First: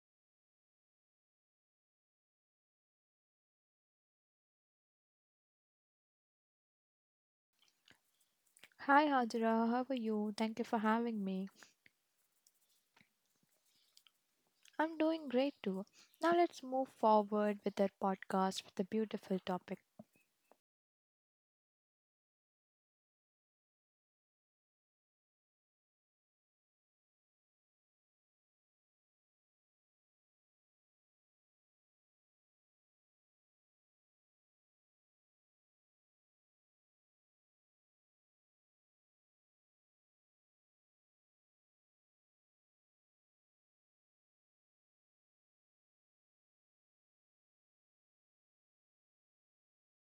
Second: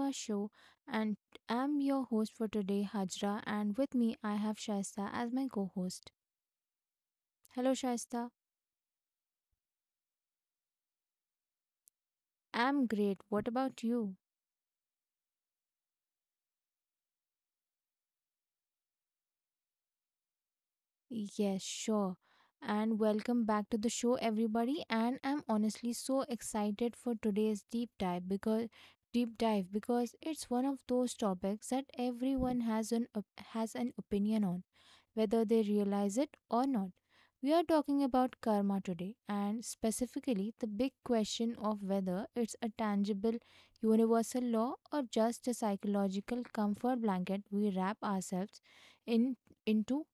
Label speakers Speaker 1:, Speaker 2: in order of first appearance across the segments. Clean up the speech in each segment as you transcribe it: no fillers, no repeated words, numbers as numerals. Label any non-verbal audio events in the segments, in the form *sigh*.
Speaker 1: our show. And I'm your host for today, Hajra. And with me, I have Shaista as my co host. Hello, Shaista.
Speaker 2: Hi Hajra, how are you? Thank you for having me.
Speaker 1: I'm great. What about you?
Speaker 2: I'm doing great too. Now let's move forward with our podcast with a beautiful topic.
Speaker 1: Yes, sure. And welcome back to the show, everybody. And I'm honestly so excited for today's deep dive because it's one of those topics that everyone has has an opinion on, whether they realize it or not. We are talking about karma today, and specifically the big question of whether it's a tangible universal law or just a psychological comfort blanket we wrap ourselves in into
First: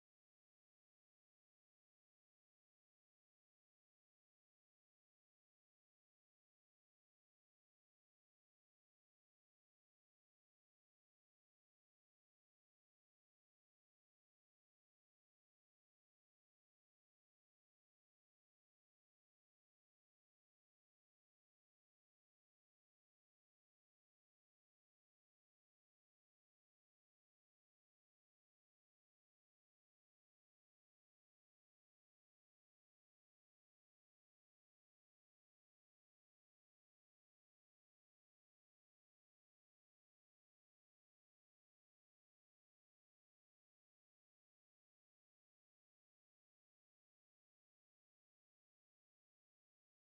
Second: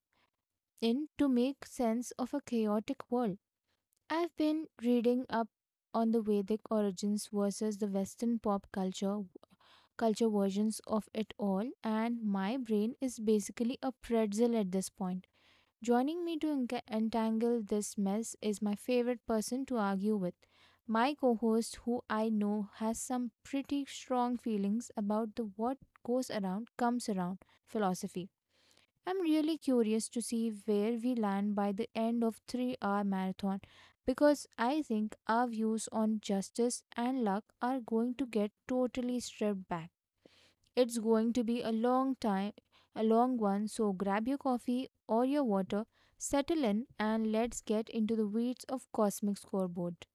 Speaker 1: in to make sense of a chaotic world. I've been reading up on the Vedic origins versus the Western pop culture versions of it all, and my brain is basically a pretzel at this point. Joining me to entangle this mess is my favorite person to argue with. My co host, who I know has some pretty strong feelings about the what goes around comes around philosophy. I'm really curious to see where we land by the end of 3-hour marathon, because I think our views on justice and luck are going to get totally stripped back. It's going to be a long time, a long one, so grab your coffee or your water, settle in, and let's get into the weeds of cosmic scoreboard.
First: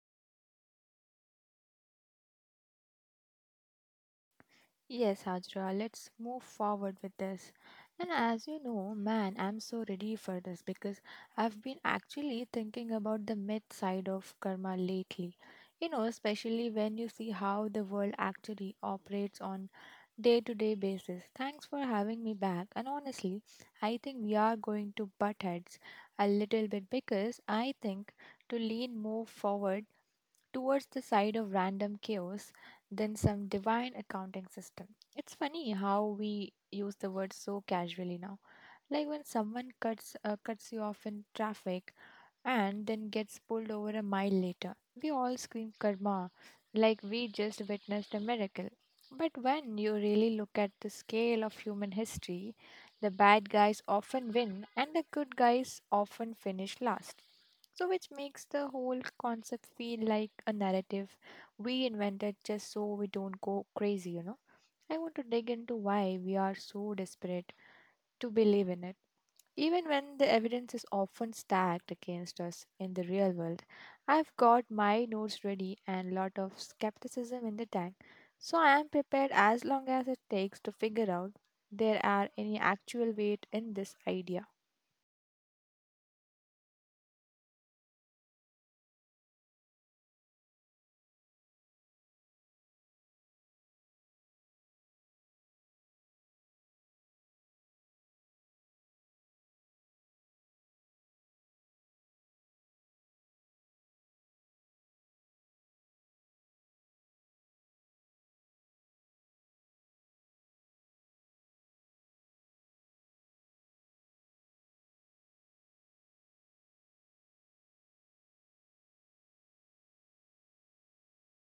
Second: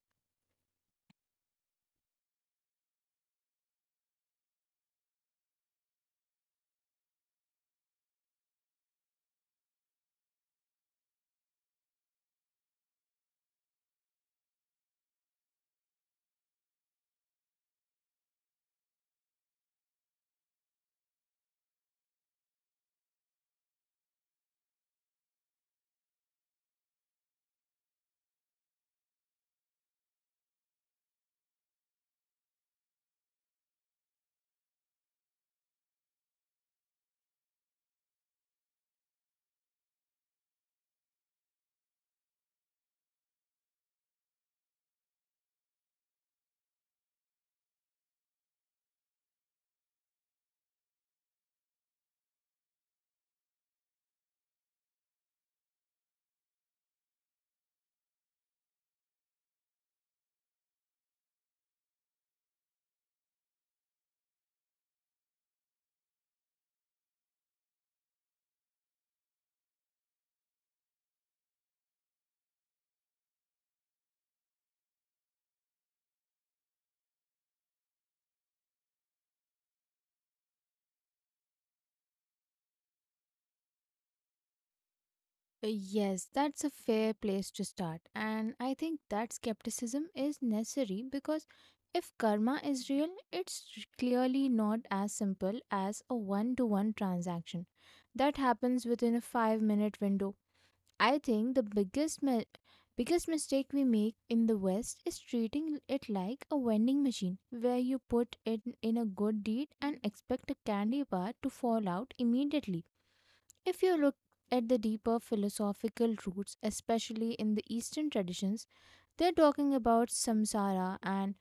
Speaker 2: Yes, Hajra, let's move forward with this. And as you know, man, I'm so ready for this because I've been actually thinking about the myth side of karma lately. You know, especially when you see how the world actually operates on day-to-day basis. Thanks for having me back. And honestly, I think we are going to butt heads a little bit because I think to lean more forward towards the side of random chaos than some divine accounting system. It's funny how we use the word so casually now. Like when someone cuts you off in traffic and then gets pulled over a mile later. We all scream karma like we just witnessed a miracle. But when you really look at the scale of human history, the bad guys often win and the good guys often finish last. So, which makes the whole concept feel like a narrative we invented just so we don't go crazy. I want to dig into why we are so desperate to believe in it. Even when the evidence is often stacked against us in the real world, I've got my notes ready and a lot of skepticism in the tank, so I am prepared as long as it takes to figure out there are any actual weight in this idea.
Speaker 1: Yes, that's a fair place to start. And I think that skepticism is necessary, because if karma is real, clearly not as simple as a one to one transaction that happens within a 5-minute window. I think the biggest mistake we make in the West is treating it like a vending machine, where you put it in a good deed and expect a candy bar to fall out immediately. If you look at the deeper philosophical roots, especially in the Eastern traditions, they're talking about samsara and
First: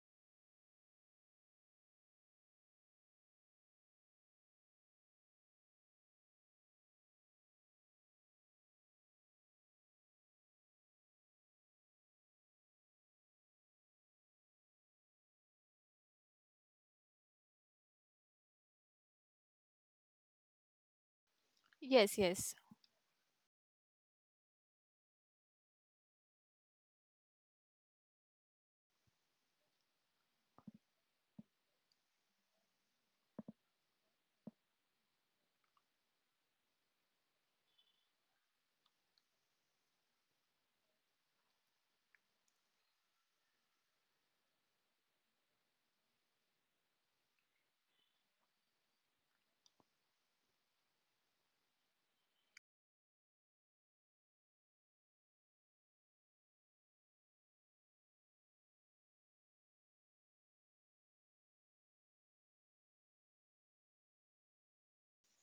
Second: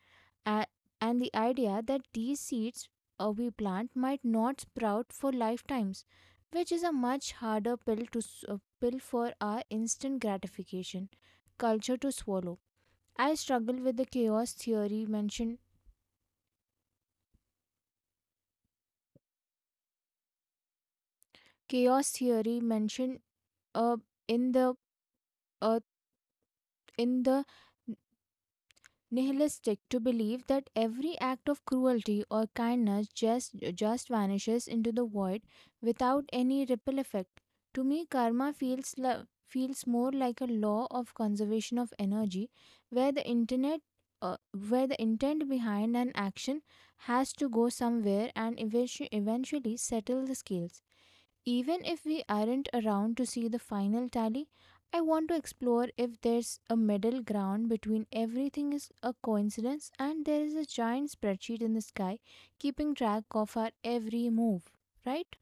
Speaker 1: a- and the idea that these seeds we plant might not sprout for lifetimes, which is a much harder pill pill for our instant gratification culture to swallow. I struggle with the chaos theory mentioned chaos
Speaker 2: Yes, yes.
Speaker 1: theory mentioned uh, in the uh, in the nihilistic to believe that every act of cruelty or kindness just vanishes into the void without any ripple effect. To me, karma feels more like a law of conservation of energy, where the internet uh, where the intent behind an action has to go somewhere and eventually settle the scales. Even if we aren't around to see the final tally, I want to explore if there's a middle ground between everything is a coincidence and there is a giant spreadsheet in the sky keeping track of our every move, right?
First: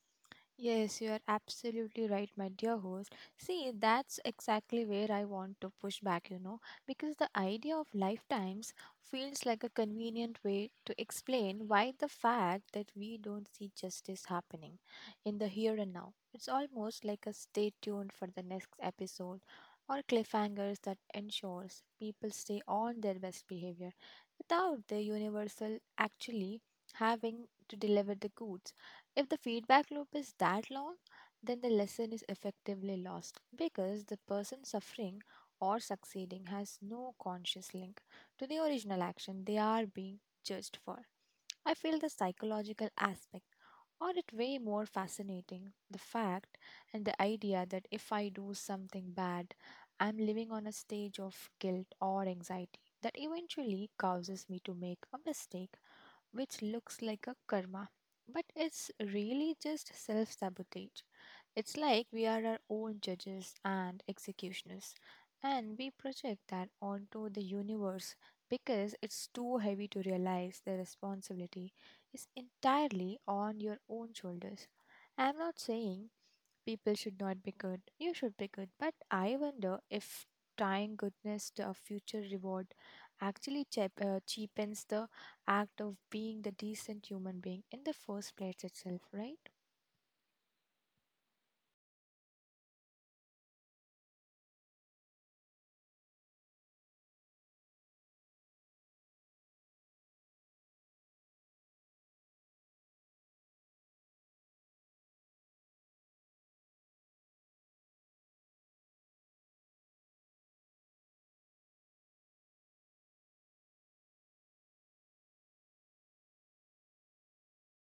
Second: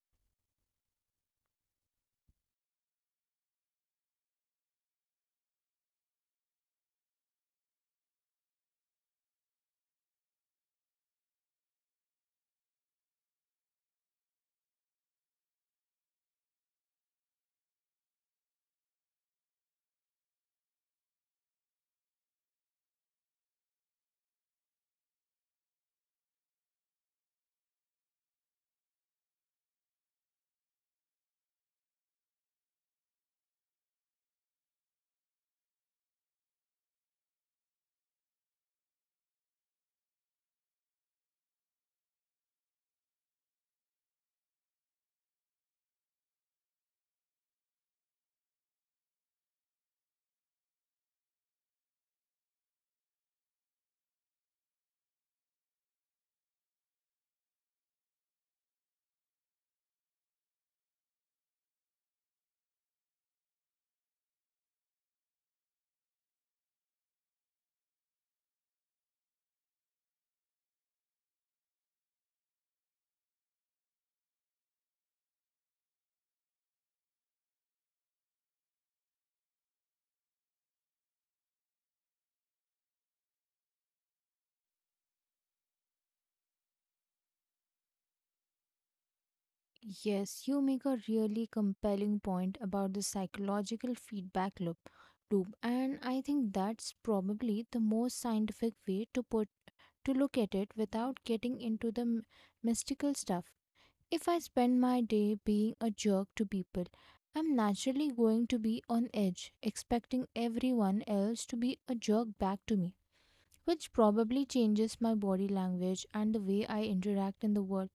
Speaker 2: Yes, you are absolutely right, my dear host. See, that's exactly where I want to push back, because the idea of lifetimes feels like a convenient way to explain why the fact that we don't see justice happening in the here and now. It's almost like a stay tuned for the next episode or cliffhangers that ensures people stay on their best behavior without the universal actually having to deliver the goods. If the feedback loop is that long, then the lesson is effectively lost because the person suffering or succeeding has no conscious link to the original action they are being judged for. I feel the psychological aspect or it way more fascinating the fact and the idea that if I do something bad, I'm living on a stage of guilt or anxiety that eventually causes me to make a mistake, which looks like a karma, but it's really just self sabotage. It's like we are our own judges and executioners, and we project that onto the universe because it's too heavy to realize the responsibility is entirely on your own shoulders. I'm not saying people should not be good. You should be good. But I wonder if tying goodness to a future reward actually chep cheapens the act of being the decent human being in the first place itself, right?
Speaker 1: Yes, you make a really compelling point about the psychological feedback loop, and I think that's probably the most scientific way to put to look at it without getting into the mystical stuff. If I spend my day being a jerk to people, I'm naturally going to be on edge, expecting everyone else to be a jerk back to me, which probably changes my body language and the way I interact in the world.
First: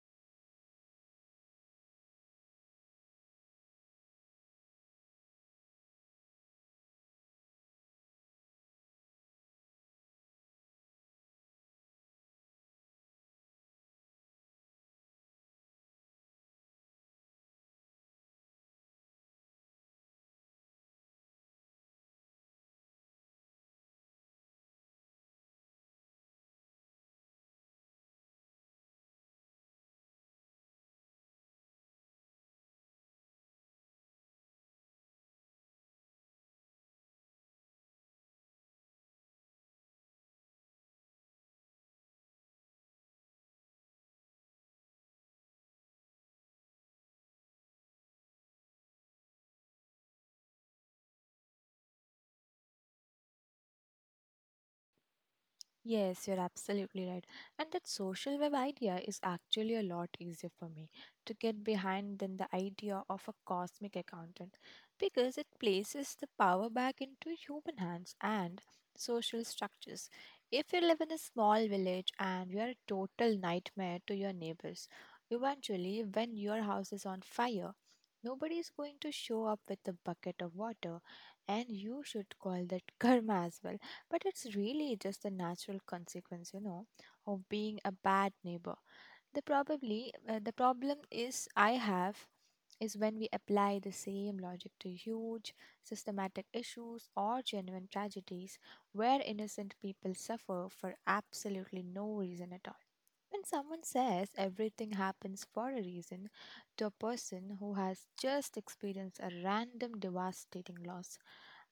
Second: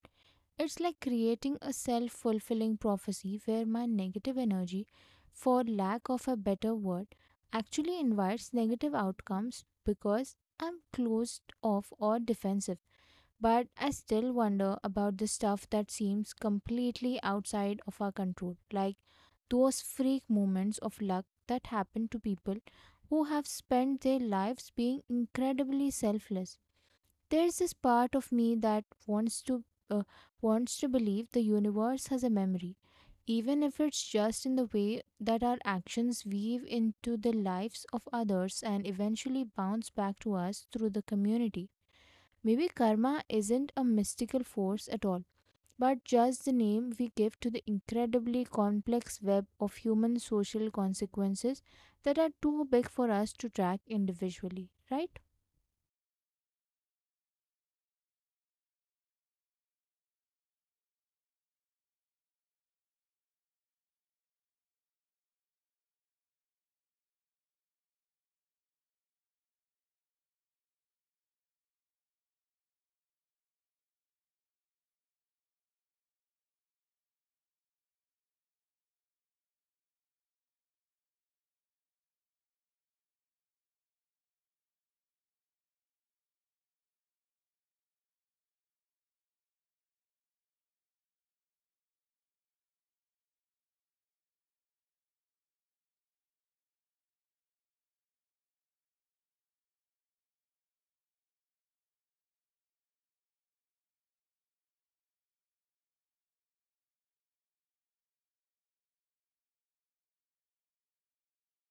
Speaker 1: It's like creating a self fulfilling prophecy, where my negative energy, for lack of a better word, actually invites negative outcomes because I'm closed off or defensive. But I still wonder about the stuff that seems completely outside of our control, like those freak moments of luck that happen to people who have spent their lives being incredibly selfless. There's this part of me that uh, wants to believe the universe has a memory, even if it's just in the way that our actions weave into the lives of others and eventually bounce back to us through the community. Maybe karma isn't a mystical force at all, but just the name we give to the incredibly complex web of human social consequences that are too big for us to track individually, right?
Speaker 2: Yes, you're absolutely right. And that social web idea is actually a lot easier for me to get behind than the idea of a cosmic accountant because it places the power back into human hands and social structures. If you live in a small village and you are a total nightmare to your neighbors, eventually, when your house is on fire, nobody is going to show up with a bucket of water, and you should call that *laughs* karma as well, but it's really just the natural consequence, of being a bad neighbor. The problem is I have is when we apply the same logic to huge systematic issues or genuine tragedies where innocent people suffer for absolutely no reason at all. When someone says everything happens for a reason to a person who has just experienced a random devastating loss,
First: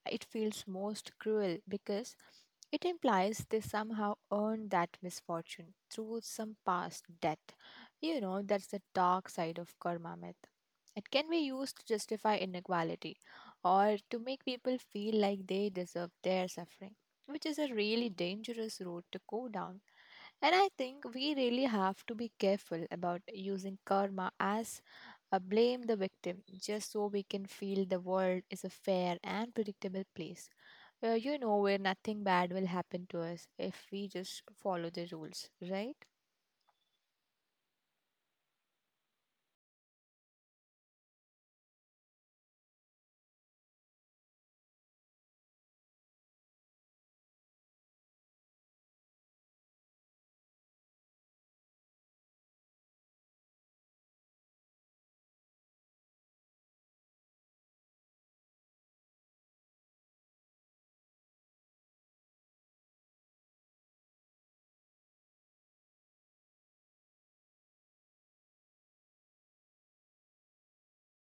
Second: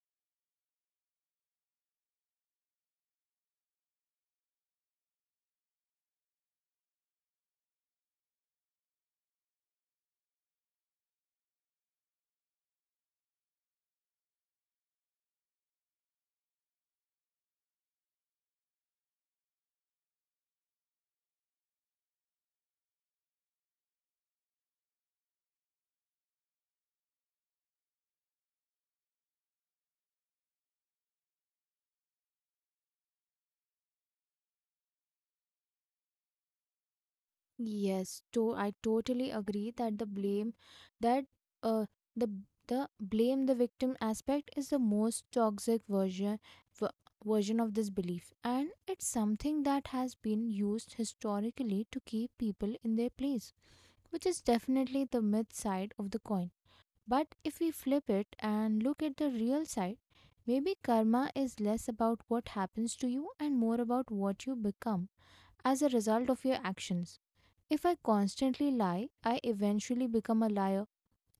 Speaker 2: it feels most cruel because it implies they somehow earned that misfortune through some past debt. You know, that's the dark side of karma myth. It can be used to justify inequality or to make people feel like they deserve their suffering, which is a really dangerous road to go down, and I think we really have to be careful about using karma as a blame the victim just so we can feel the world is a fair and predictable place. Where nothing bad will happen to us if we just follow the rules, right?
Speaker 1: Yes, to I totally agree that that uh the the blame the victim aspect is the most toxic v- version of this belief, and it's something that has been used historically to keep people in their place, which is definitely the myth side of the coin. But if we flip it and look at the real side, maybe karma is less about what happens to you and more about what you become as a result of your actions. If I constantly lie, I eventually become a liar,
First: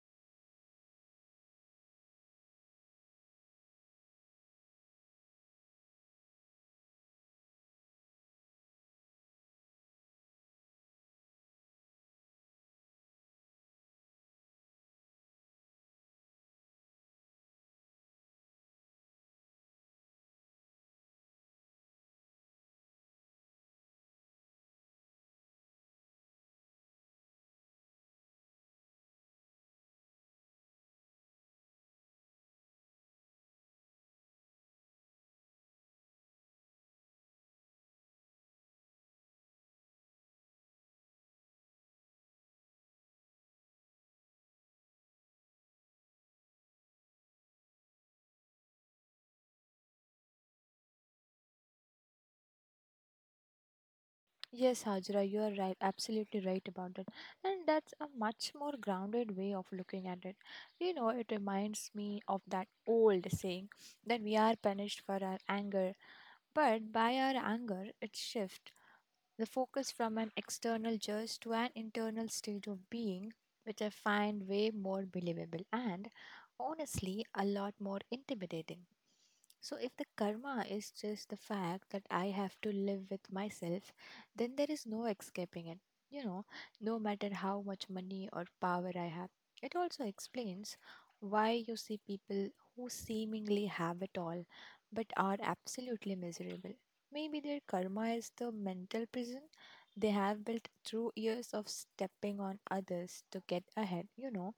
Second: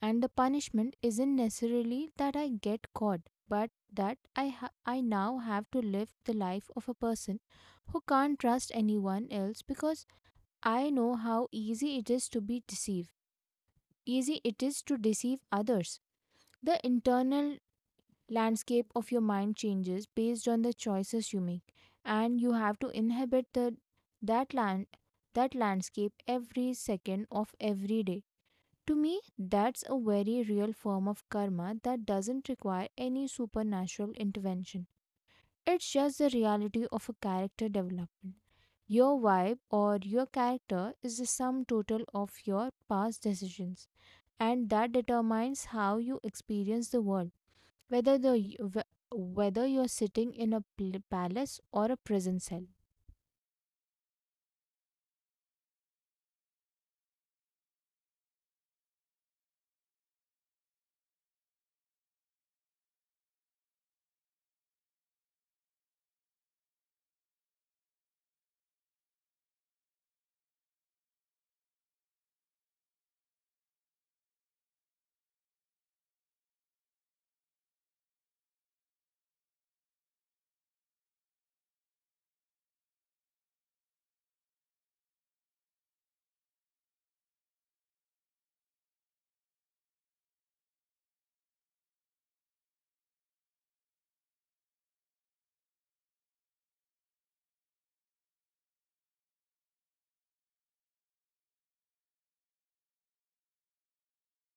Speaker 1: and the punishment isn't necessarily that I get caught, but that I now have to live the life of a person who can't trust anyone else, because I know how easy it is to deceive others. The internal landscape of your mind changes based on the choices you make, and you have to inhabit the that land that landscape every second of every day. To me, that's a very real form of karma that doesn't require any supernatural intervention. It's just the reality of a character development. Your vibe or your character is the sum total of your past decisions, and that determines how you experience the world, whether the whether you're sitting in a palace or a prison cell.
Speaker 2: Yes, Hajra, you are right, absolutely right about it. And that's a much more grounded way of looking at it. You know, it reminds me of that old saying that we are punished for our anger, but by our anger. It shifts the focus from an external judge to an internal state of being, which I find way more believable and honestly a lot more intimidating. So, if the karma is just the fact that I have to live with myself, then there is no escaping it. You know, no matter how much money or power I have. It also explains why you see people who seemingly have it all but are absolutely miserable. Maybe their karma is the mental prison they have built through years of stepping on others to get ahead.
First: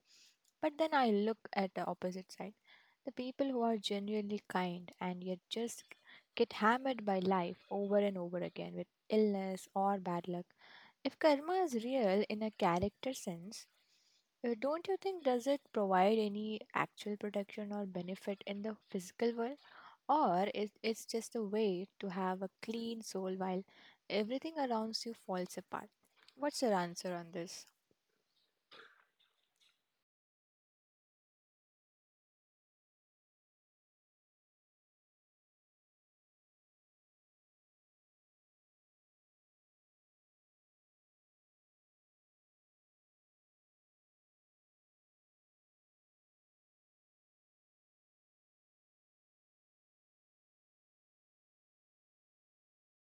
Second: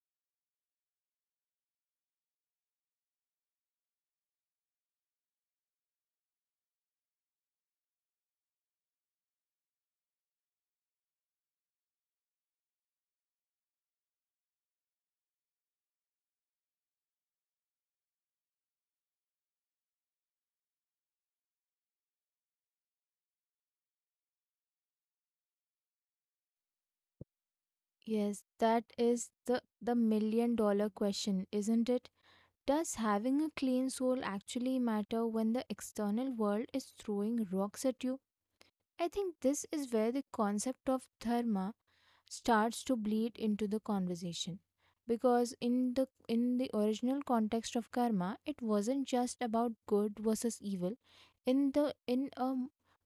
Speaker 2: But then I look at the opposite side, the people who are genuinely kind and yet just get hammered by life over and over again with illness or bad luck. If karma is real in a character sense, don't you think does it provide any actual protection or benefit in the physical world? Or is it's just a way to have a clean soul while everything around you falls apart? What's your answer on this?
Speaker 1: Yes, that is the million dollar question, isn't it? Does having a clean soul actually matter when the external world is throwing rocks at you? I think this is where the concept of dharma starts to bleed into the conversation, because in the original context of karma, it wasn't just about good versus evil in a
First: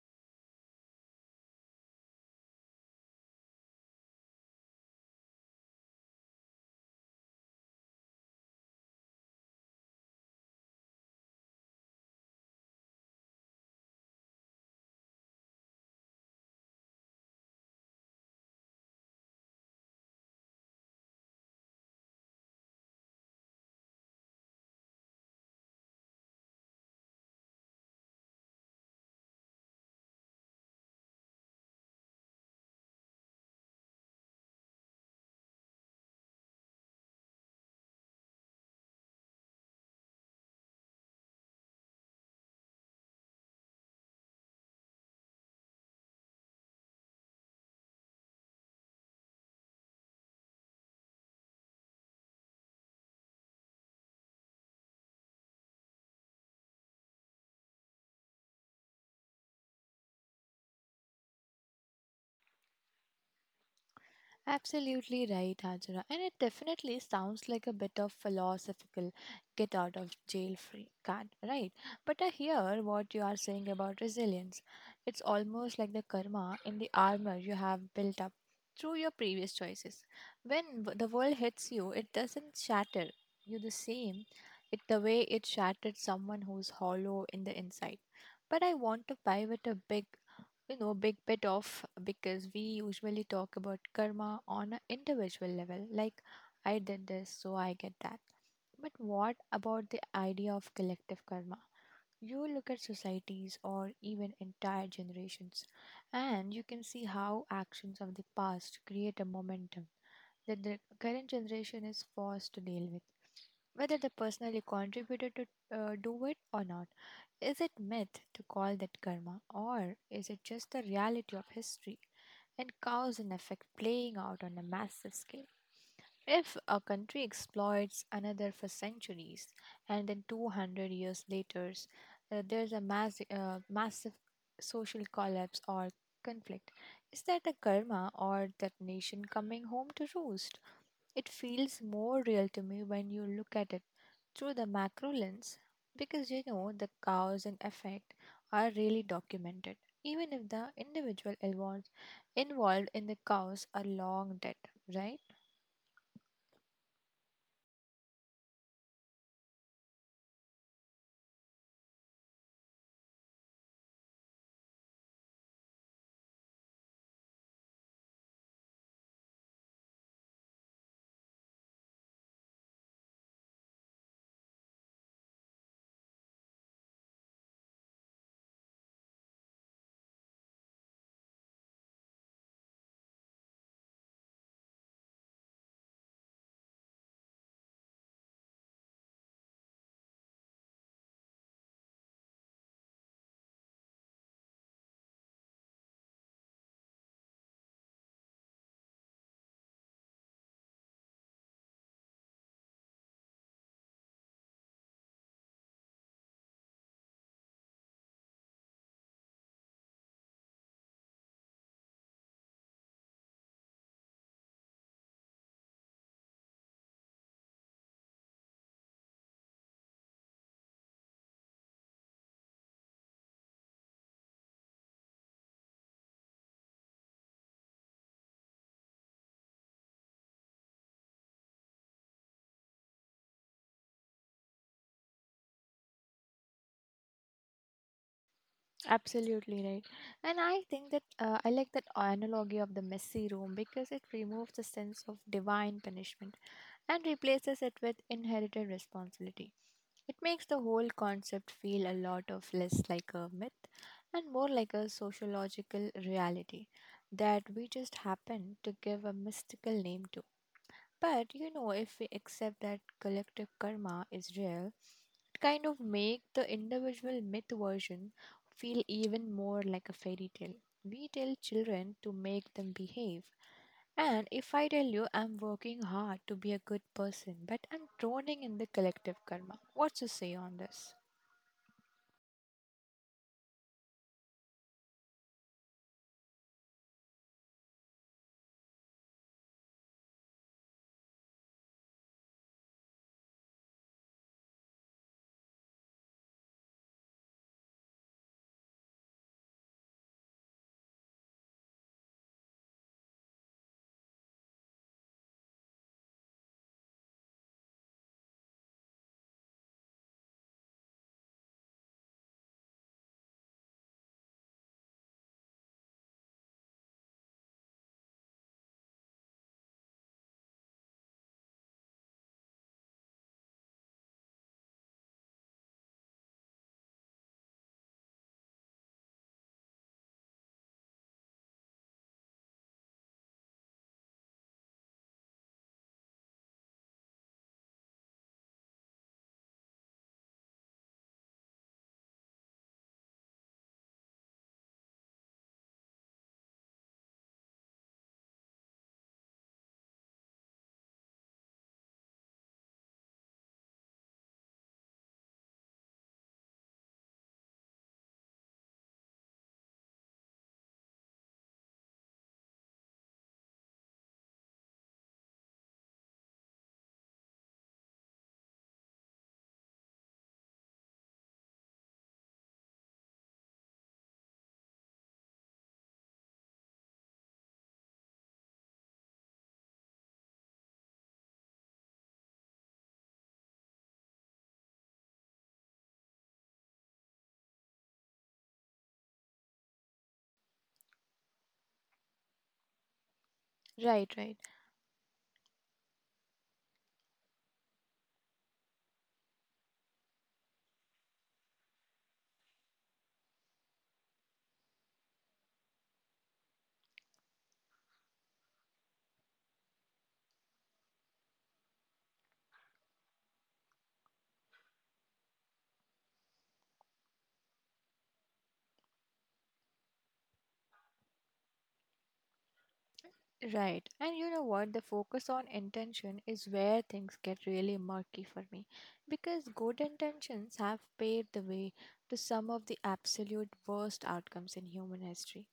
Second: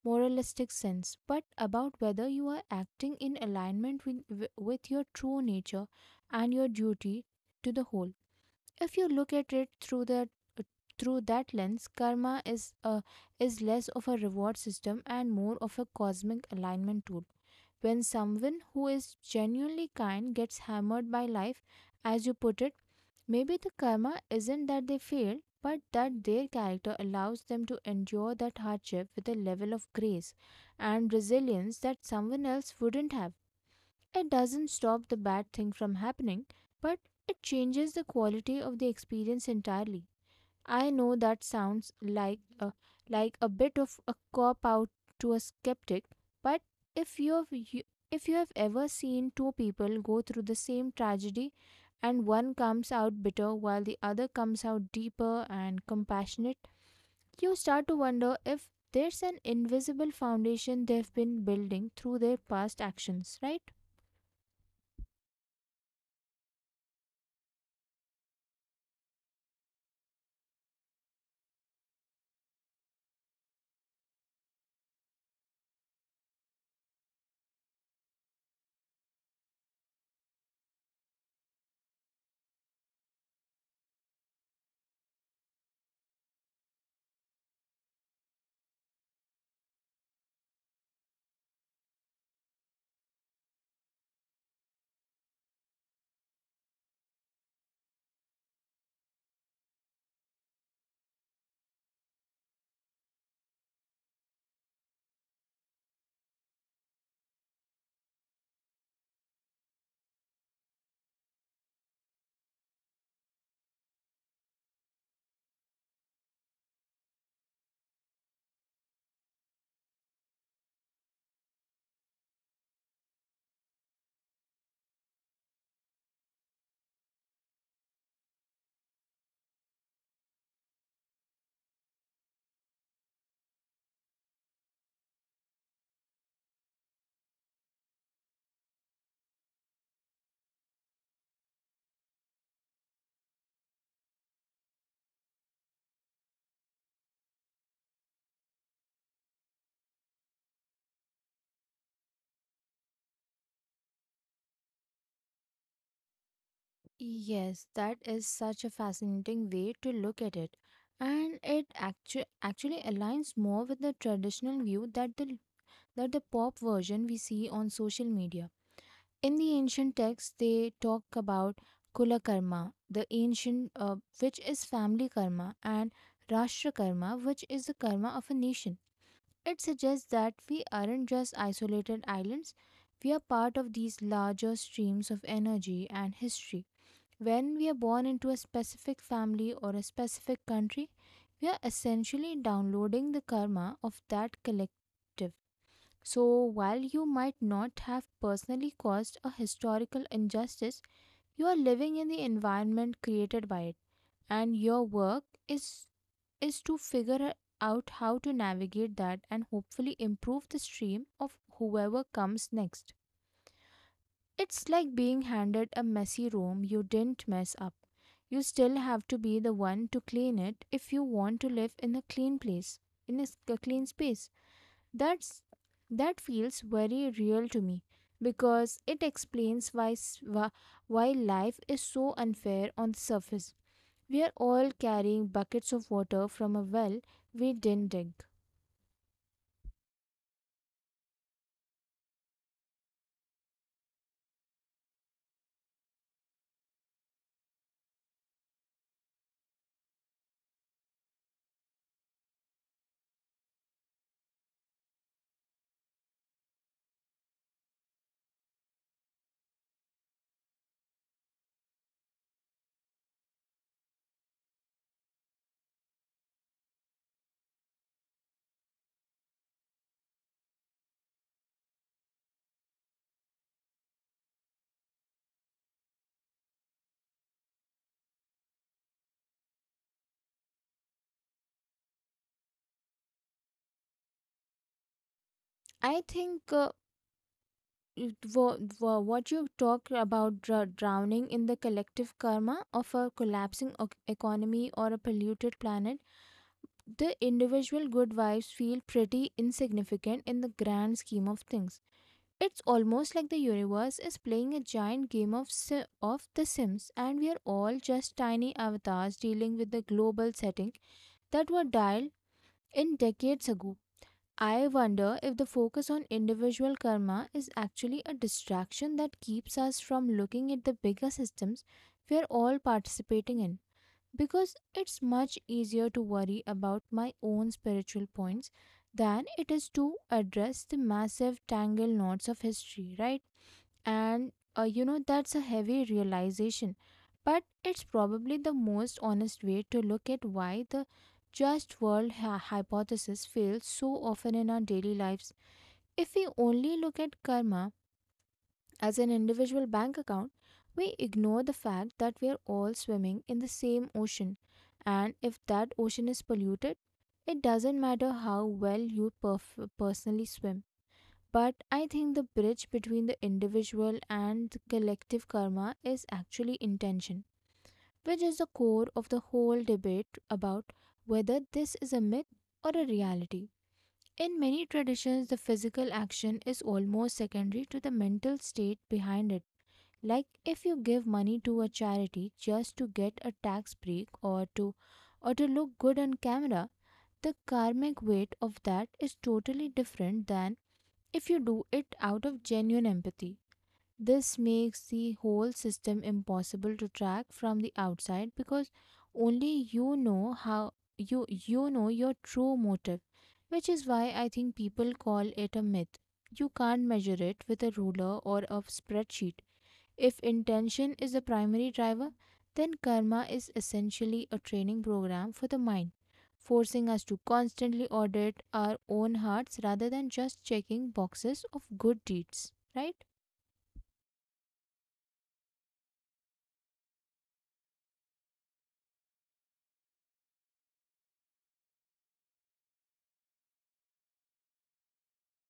Speaker 1: moralistic sense, but about whether you are acting in alignment with your true nature and your duty to the whole. If you look at it through that lens, karma is less of a reward system and more of a cosmic alignment tool. When someone who is genuinely kind gets hammered by life, as you put it, maybe the karma isn't that they failed, but that their character allows them to endure that hardship with a level of grace and resilience that someone else wouldn't have. It doesn't stop the bad thing from happening, but it changes the quality of the experience entirely. I know that sounds like a bit of a cop out to a skeptic, but if if you have ever seen two people go through the same tragedy, and one comes out bitter while the other comes out deeper and compassionate, you start to wonder if there's an invisible foundation they've been building through their past actions, right?
Speaker 2: Absolutely right, Hajra. And it definitely sounds like a bit of philosophical get out of jail free card, right? But I hear what you are saying about resilience. It's almost like the karma in the armor you have built up through your previous choices. When the world hits you, it doesn't shatter you the way it shattered someone who's hollow in the inside. But I want to pivot a big you know big bit off, because we usually talk about karma on an individual level, like, I did this, so I get that. But what about the idea of collective karma? You look at societies or even entire generations, and you can see how actions of the past create a momentum that the current generation is forced to deal with, whether they personally contributed to do it or not. Is it myth to call that karma, or is it just the reality of history and cause and effect playing out on a massive scale? If a country exploits another for centuries and then 200 years later there's a massive social collapse or conflict, is that a karma or that nation coming home to roost? It feels more real to me when you look at it through the macro lens, because you know the cause and effect are really documented, even if the individual involved in the cause are long dead, right?
Speaker 1: Yes, that is such a fascinating way to look at it. And it actually aligns more with the traditional view that the pop version we see on social media. In the ancient texts, they talk about kula karma, which is family karma, and rashtra karma, which is the karma of a nation. It suggests that we aren't just isolated islands, we are part of these larger streams of energy and history. When we are born into a specific family or a specific country, we are essentially downloading the karma of that collective. So, while you might not have personally caused a historical injustice, you are living in the environment created by it, and your work is to figure out how to navigate that and hopefully improve the stream of whoever comes next. It's like being handed a messy room you didn't mess up. You still have to be the one to clean it if you want to live in a clean place, in a clean space. That's that feels very real to me, because it explains why life is so unfair on the surface. We are all carrying buckets of water from a well we didn't dig.
Speaker 2: Absolutely right. And I think that I like that analogy of the messy room, because it removes the sense of divine punishment and replaces it with inherited responsibility. It makes the whole concept feel a lot of less like a myth and more like a sociological reality that we just happen to give a mystical name to. But, if we accept that collective karma is real, it kind of make the individual myth version feel even more like a fairy tale. We tell children to make them behave. And if I tell you I'm working hard to be a good person, but I'm drowning in the collective karma, what you say on this?
Speaker 1: I think what you talked about, drowning in the collective karma of a collapsing economy or a polluted planet, the individual good vibes feel pretty insignificant in the grand scheme of things. It's almost like the universe is playing a giant game of The Sims, and we are all just tiny avatars dealing with the global setting that were dialed in decades ago. I wonder if the focus on individual karma is actually a distraction that keeps us from looking at the bigger systems we are all participating in, because it's much easier to worry about my own spiritual points than it is to address the massive tangle knots of history, right? And that's a heavy realization, but it's probably the most honest way to look at why the just world hypothesis fails so often in our daily lives. If we only look at karma as an individual bank account, we ignore the fact that we are all swimming in the same ocean, and if that ocean is polluted, it doesn't matter how well you personally swim. But I think the bridge between the individual and the collective karma is actually intention, which is the core of the whole debate about whether this is a myth or a reality. In many traditions, the physical action is almost secondary to the mental state behind it. Like if you give money to a charity just to get a tax break or to look good on camera, the karmic weight of that is totally different than if you do it out of genuine empathy.
Speaker 2: Right, right.
Speaker 1: This makes the whole system impossible to track from the outside because only you know how you know your true motive, which is why I think people call it a myth. You can't measure it with a ruler or a spreadsheet. If intention is the primary driver, then karma is essentially a training program for the mind, forcing us to constantly audit our own hearts rather than just checking boxes of good deeds, right?
Speaker 2: Right. And you know what? The focus on intention is where things get really murky for me, because good intentions have paved the way to some of the absolute worst outcomes in human history.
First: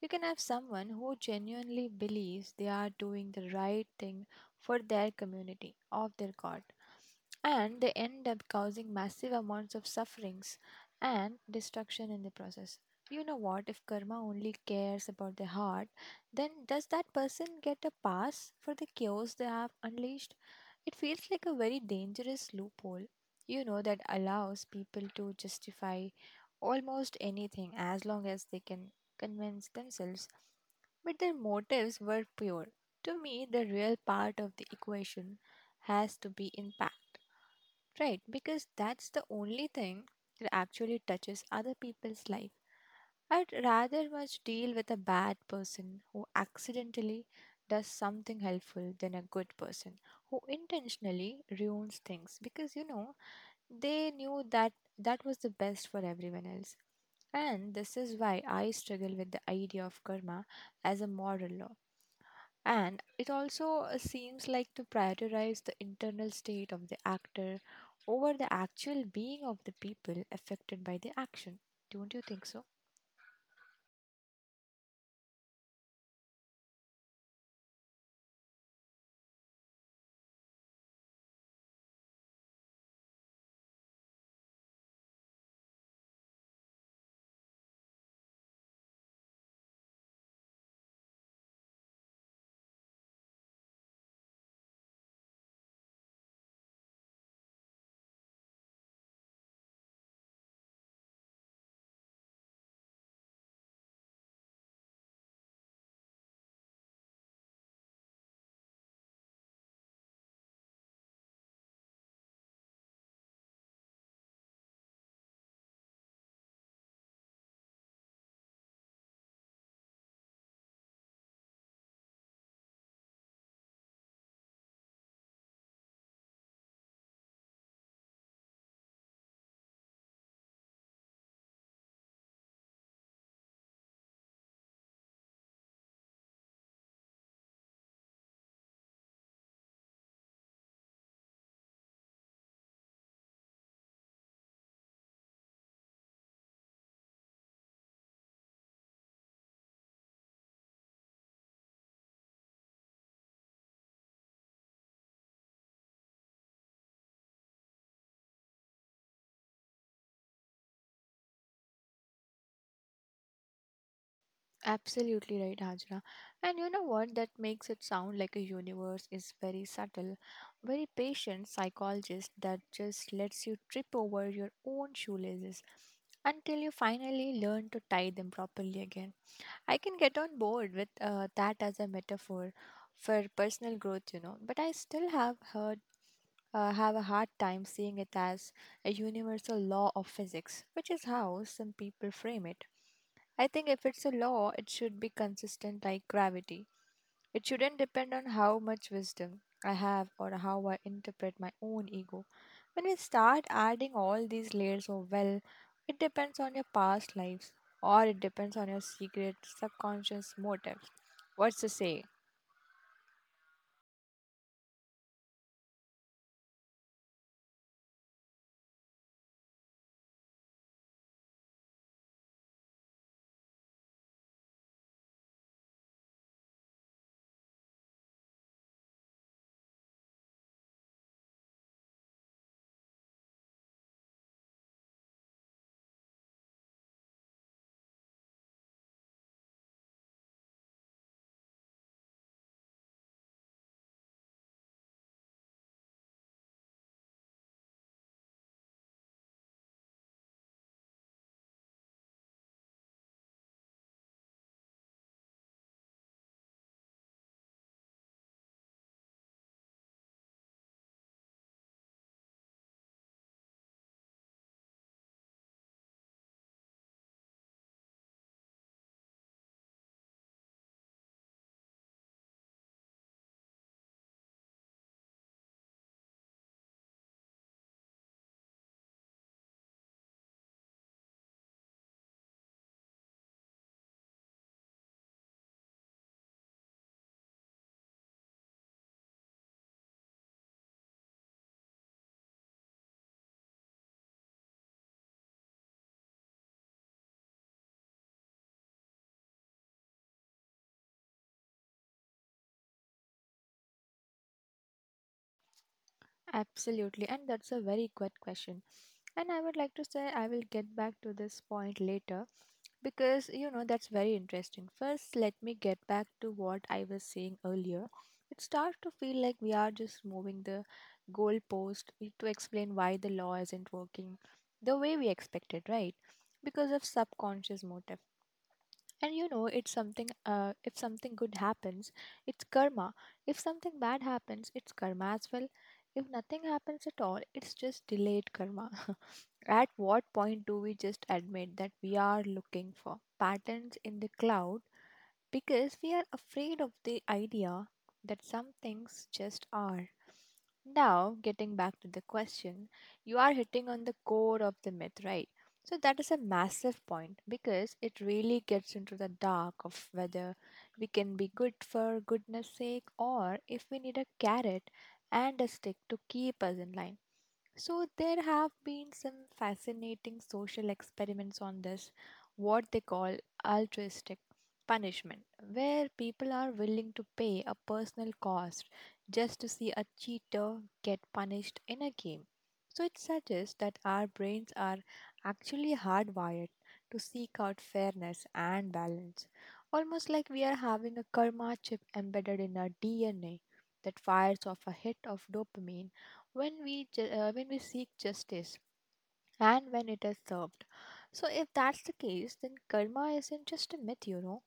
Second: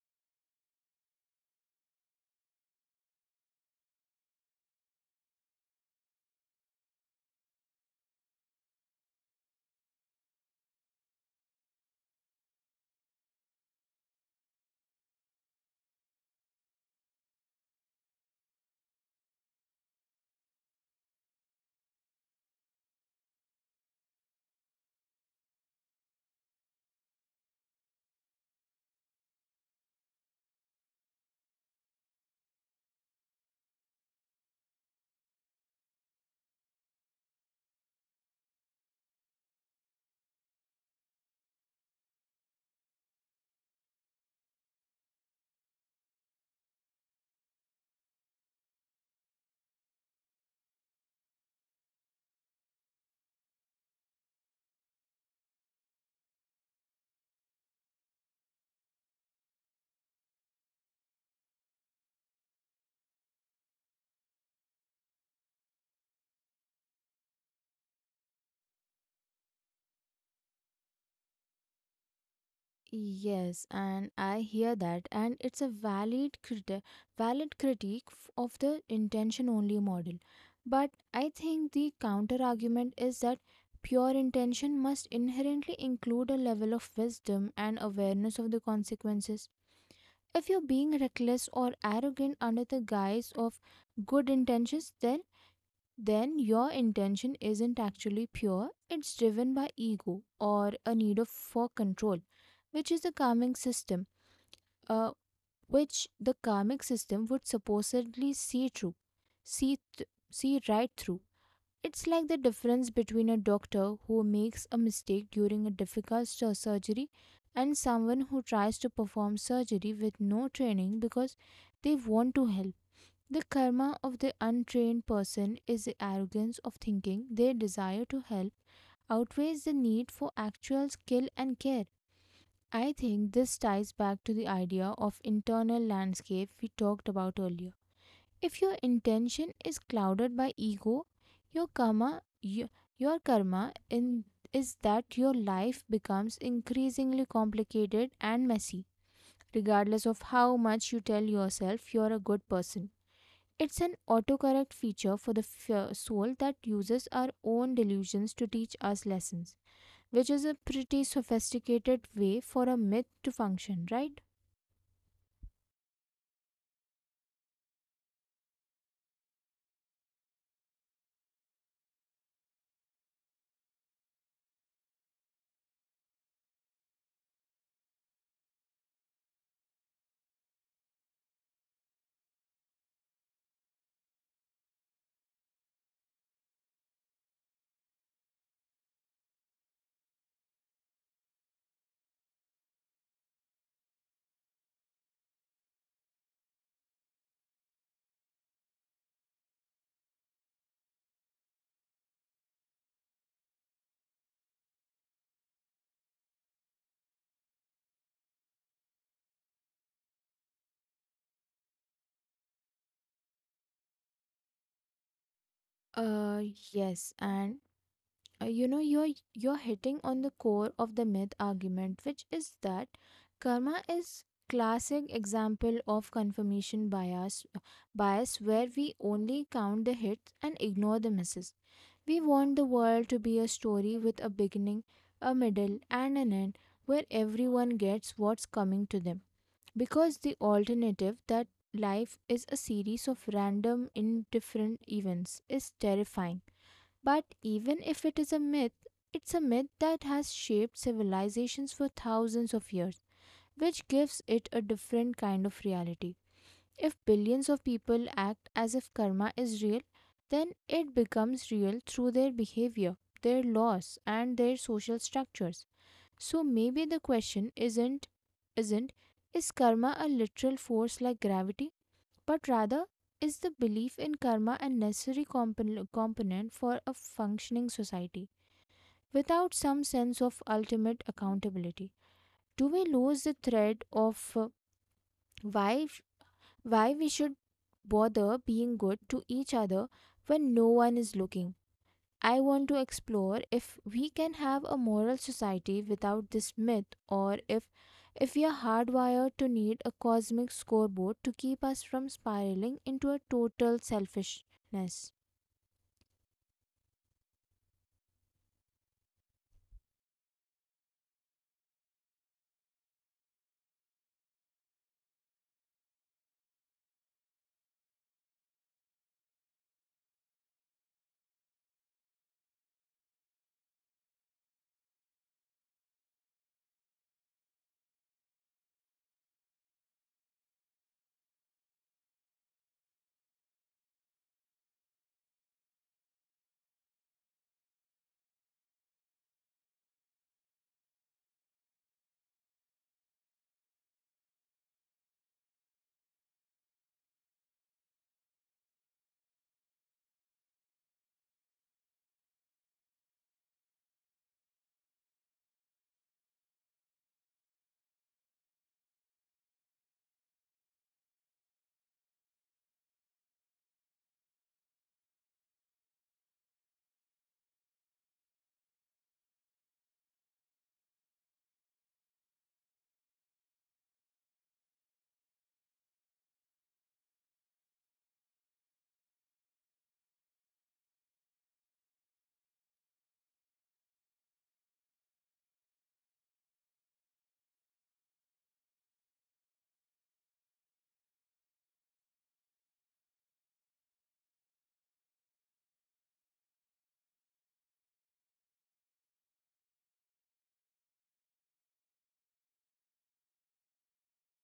Speaker 2: You can have someone who genuinely believes they are doing the right thing for their community, of their god, and they end up causing massive amounts of sufferings and destruction in the process. You know what? If karma only cares about the heart, then does that person get a pass for the chaos they have unleashed? It feels like a very dangerous loophole, that allows people to justify almost anything as long as they can convince themselves, but their motives were pure. To me, the real part of the equation has to be impact, right? Because that's the only thing that actually touches other people's life. I'd rather much deal with a bad person who accidentally does something helpful than a good person who intentionally ruins things, because they knew that that was the best for everyone else. And this is why I struggle with the idea of karma as a moral law. And it also seems like to prioritize the internal state of the actor over the actual being of the people affected by the action. Don't you think so?
Speaker 1: Yes, and I hear that, and it's a valid critique of the intention only model. But I think the counter argument is that pure intention must inherently include a level of wisdom and awareness of the consequences. If you're being reckless or arrogant under the guise of good intentions, then your intention isn't actually pure, it's driven by ego or a for control, which is the karmic system, uh, which the karmic system would supposedly see right through. It's like the difference between a doctor who makes a mistake during a difficult surgery and someone who tries to perform surgery with no training because they want to help. The karma of the untrained person is the arrogance of thinking their desire to help outweighs the need for actual skill and care. I think this ties back to the idea of internal landscape we talked about earlier. If your intention is clouded by ego, your karma y- your karma in is that your life becomes increasingly complicated and messy, regardless of how much you tell yourself you're a good person. It's an autocorrect feature for the soul that uses our own delusions to teach us lessons, which is a pretty sophisticated way for a myth to function, right?
Speaker 2: Absolutely right, Hajra. And you know what? That makes it sound like a universe is very subtle, very patient psychologist that just lets you trip over your own shoelaces until you finally learn to tie them properly again. I can get on board with that as a metaphor for personal growth, you know, but I still have heard have a hard time seeing it as a universal law of physics, which is how some people frame it. I think if it's a law, it should be consistent like gravity. It shouldn't depend on how much wisdom I have or how I interpret my own ego. When we start adding all these layers of, well, it depends on your past lives or it depends on your secret subconscious motives. What's to say?
Speaker 1: Uh, yes, and you know you're hitting on the core of the myth argument, which is that karma is classic example of confirmation bias where we only count the hits and ignore the misses. We want the world to be a story with a beginning, a middle, and an end where everyone gets what's coming to them. Because the alternative, that life is a series of random, indifferent events, is terrifying. But even if it is a myth, it's a myth that has shaped civilizations for thousands of years, which gives it a different kind of reality. If billions of people act as if karma is real, then it becomes real through their behavior, their laws, and their social structures. So maybe the question isn't is karma a literal force like gravity, but rather is the belief in karma a necessary component for a functioning society without some sense of ultimate accountability? Do we lose the thread of why why we should bother being good to each other when no one is looking? I want to explore if we can have a moral society without this myth, or if we are hardwired to need a cosmic scoreboard to keep us from spiraling into a total selfishness.
Speaker 2: Absolutely, and that's a very good question. And I would like to say I will get back to this point later because you know that's very interesting. First, let me get back to what I was saying earlier. It starts to feel like we are just moving the goalpost to explain why the law isn't working the way we expected, right? Because of subconscious motive. And you know, it's something, if something good happens, it's karma. If something bad happens, it's karma as well. If nothing happens at all, it's just delayed karma. *laughs* At what point do we just admit that we are looking for patterns in the cloud because we are afraid of the idea that some things just are? Now, getting back to the question, you are hitting on the core of the myth, right? So, that is a massive point because it really gets into the dark of whether we can be good for goodness sake or if we need a carrot and a stick to keep us in line. So, there have been some fascinating social experiments on this, what they call altruistic punishment, where people are willing to pay a personal cost just to see a cheater get punished in a game. So it suggests that our brains are actually hardwired to seek out fairness and balance, almost like we are having a karma chip embedded in our DNA that fires off a hit of dopamine when when we seek justice and when it is served. So, if that's the case, then karma isn't just a myth, you know.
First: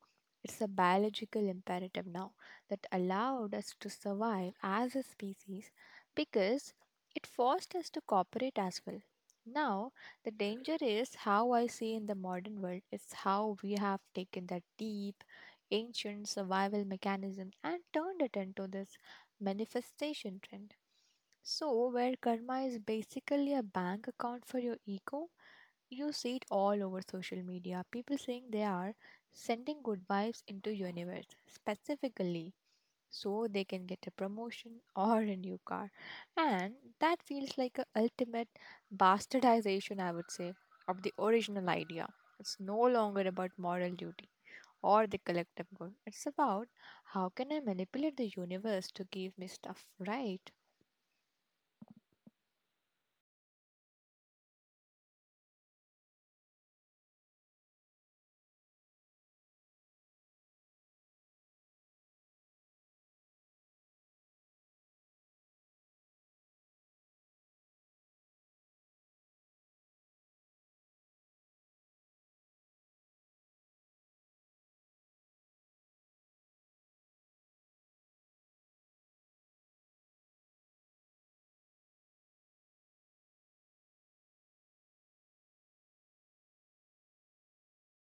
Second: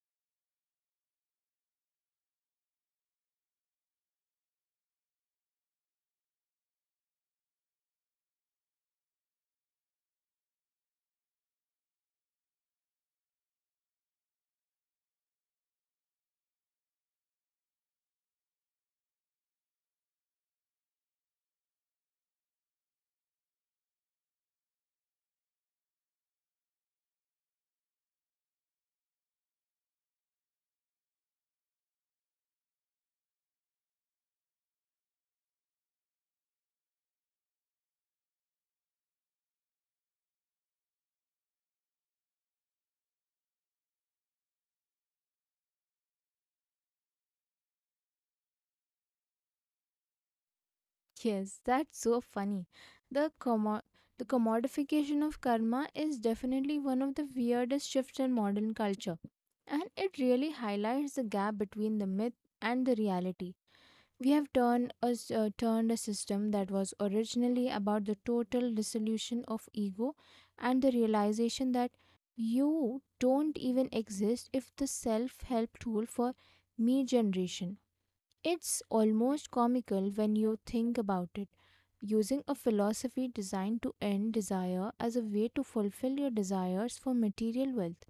Speaker 2: It's a biological imperative now that allowed us to survive as a species because it forced us to cooperate as well. Now, the danger is how I see in the modern world is how we have taken that deep, ancient survival mechanism and turned it into this manifestation trend. So, where karma is basically a bank account for your ego, you see it all over social media. People saying they are sending good vibes into universe specifically so they can get a promotion *laughs* or a new car. And that feels like a ultimate bastardization, I would say, of the original idea. It's no longer about moral duty or the collective good. It's about how can I manipulate the universe to give me stuff, right?
Speaker 1: Yes, that's so funny. The commodification of karma is definitely one of the weirdest shifts in modern culture, and it really highlights the gap between the myth and the reality. We have turned a system that was originally about the total dissolution of ego and the realization that you don't even exist if the self help tool for me generation it's almost comical when you think about it. Using a philosophy designed to end desire as a way to fulfill your desires for material wealth.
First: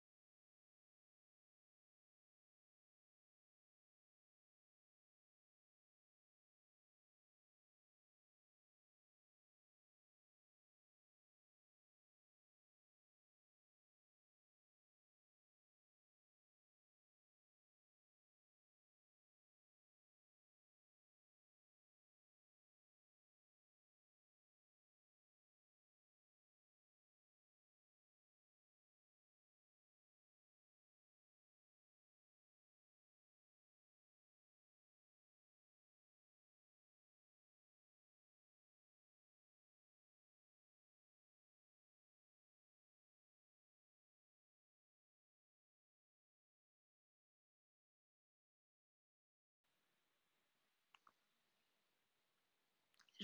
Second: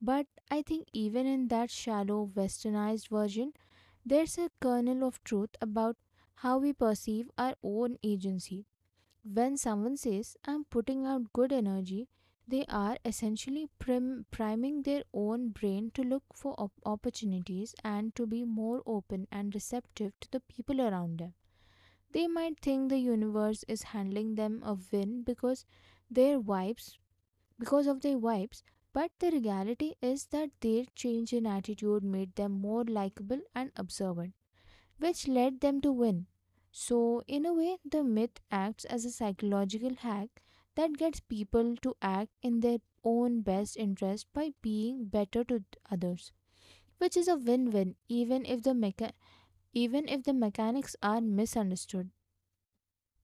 Speaker 1: But I think even in that shallow, westernized version, there's a kernel of truth about how we perceive our own agency. When someone says, I'm putting out good energy, they are essentially priming their own brain to look for opportunities and to be more open and receptive to the people around them. They might think the universe is handling them a win because their vibes, because of their vibes, but the reality is that their change in attitude made them more likable and observant, which led them to win. So, in a way, the myth acts as a psychological hack that gets people to act in their own best interest by being better to others, which is a win-win even if the mechanics are misunderstood.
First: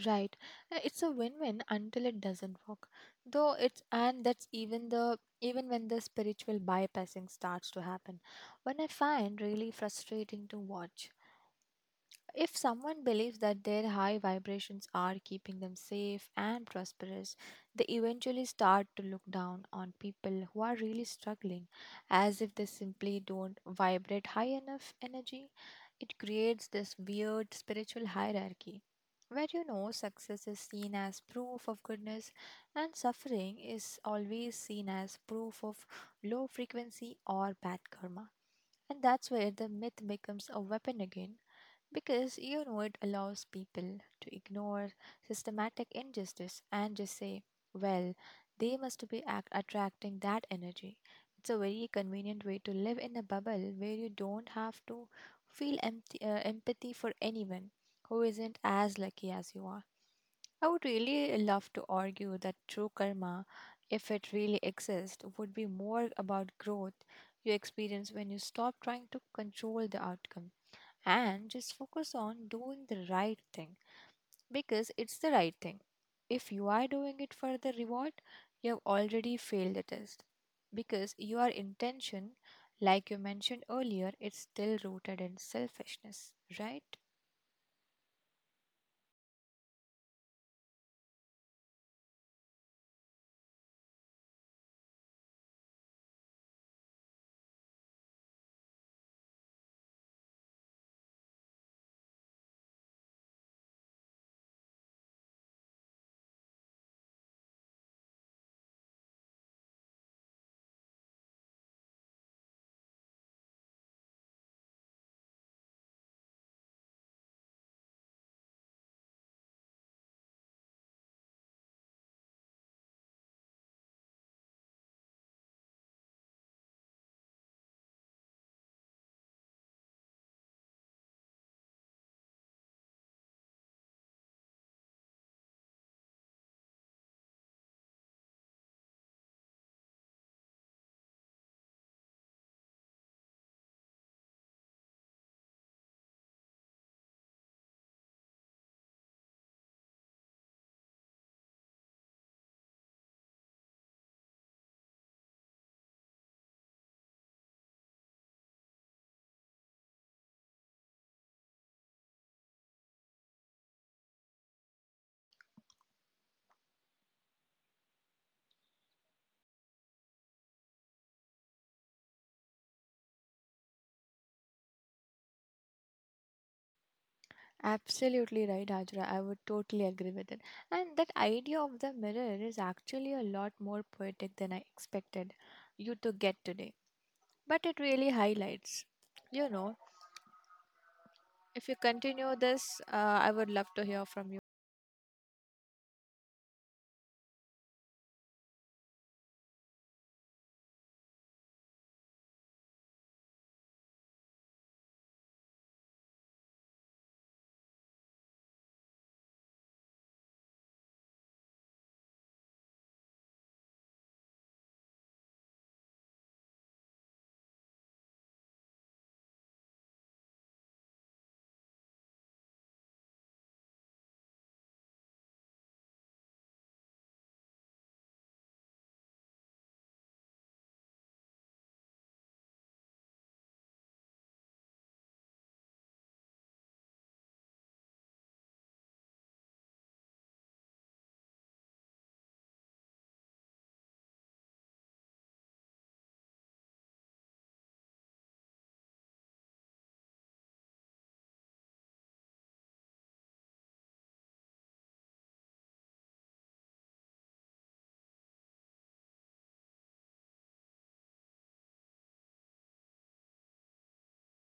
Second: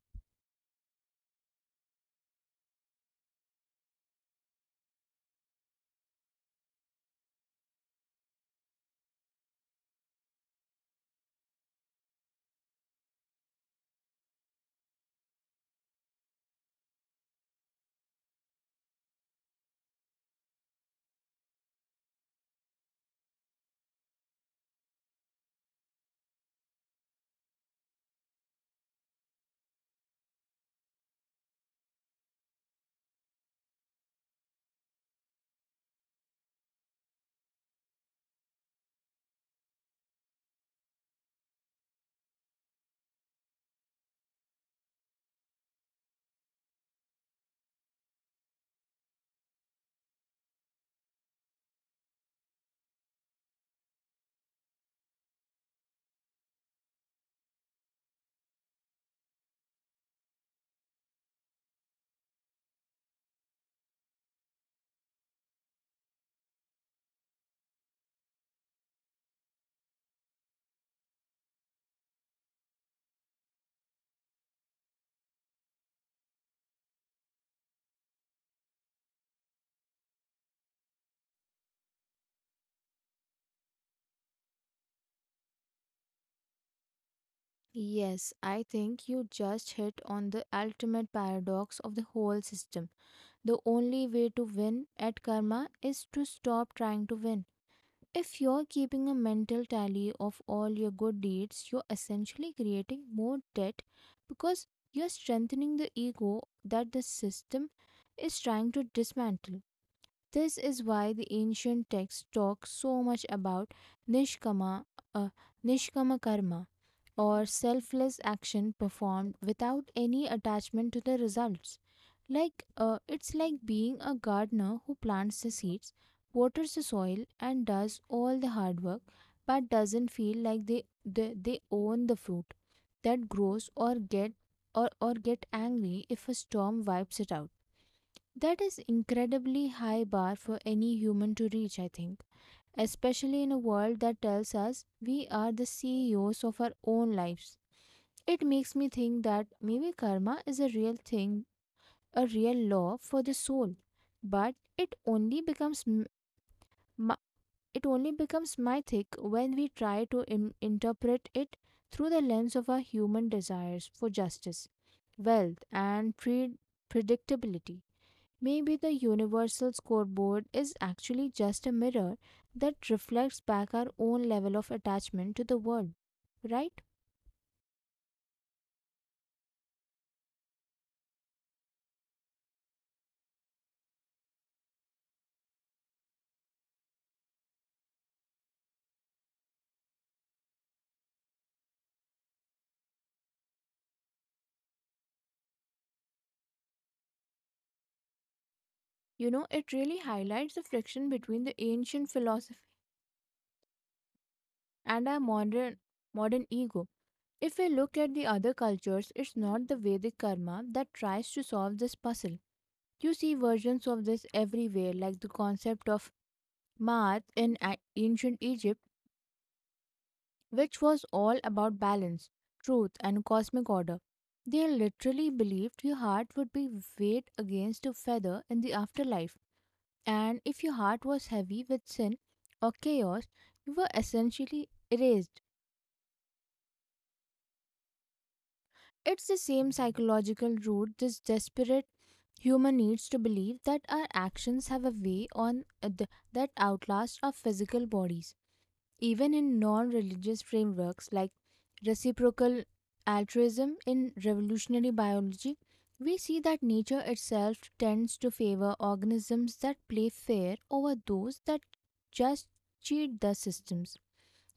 Speaker 2: Right. It's a win-win until it doesn't work. Though it's, and that's even the even when the spiritual bypassing starts to happen. When I find really frustrating to watch. If someone believes that their high vibrations are keeping them safe and prosperous, they eventually start to look down on people who are really struggling, as if they simply don't vibrate high enough energy. It creates this weird spiritual hierarchy where you know success is seen as proof of goodness and suffering is always seen as proof of low frequency or bad karma. And that's where the myth becomes a weapon again because you know it allows people to ignore systematic injustice and just say, well, they must be attracting that energy. It's a very convenient way to live in a bubble where you don't have to feel empathy for anyone who isn't as lucky as you are. I would really love to argue that true karma, if it really exists, would be more about growth you experience when you stop trying to control the outcome and just focus on doing the right thing because it's the right thing. If you are doing it for the reward, you have already failed the test because your intention, like you mentioned earlier, it's still rooted in selfishness, right?
Speaker 1: Yes, I think you just hit on the ultimate paradox of the whole system. The only way to win at karma is to stop trying to win. If you're keeping a mental tally of all your good deeds, you're essentially creating more debt because you're strengthening the ego that the system is trying to dismantle. This is why the ancient texts talk so much about nishkama, uh, nishkama karma, or selfless action performed without any attachment to the results. It's like being a gardener who plants the seeds, waters the soil, and does all the hard work, but doesn't feel like they own the fruit that grows, or get angry if a storm wipes it out. That is incredibly high bar for any human to reach, I think, especially in a world that tells us we are the CEOs of our own lives. It makes me think that maybe karma is a real thing, a real law for the soul, but it only mi- becomes mythic when we try to interpret it through the lens of our human desires for justice, wealth, and predictability. Maybe the universal scoreboard is actually just a mirror that reflects back our own level of attachment to the world, right?
Speaker 2: Absolutely right, Hajra. I would totally agree with it. And that idea of the mirror is actually a lot more poetic than I expected you to get today. But it really highlights. You know, if you continue this, uh, I would love to hear from you.
Speaker 1: You know, it really highlights the friction between the ancient philosophy and our modern ego. If we look at the other cultures, it's not the Vedic karma that tries to solve this puzzle. You see versions of this everywhere, like the concept of Maat in ancient Egypt, which was all about balance, truth, and cosmic order. They literally believed your heart would be weighed against a feather in the afterlife, and if your heart was heavy with sin or chaos, you were essentially erased. It's the same psychological route. This desperate human needs to believe that our actions have a way on that outlasts our physical bodies. Even in non-religious frameworks like reciprocal altruism in evolutionary biology, we see that nature itself tends to favor organisms that play fair over those that just cheat the systems.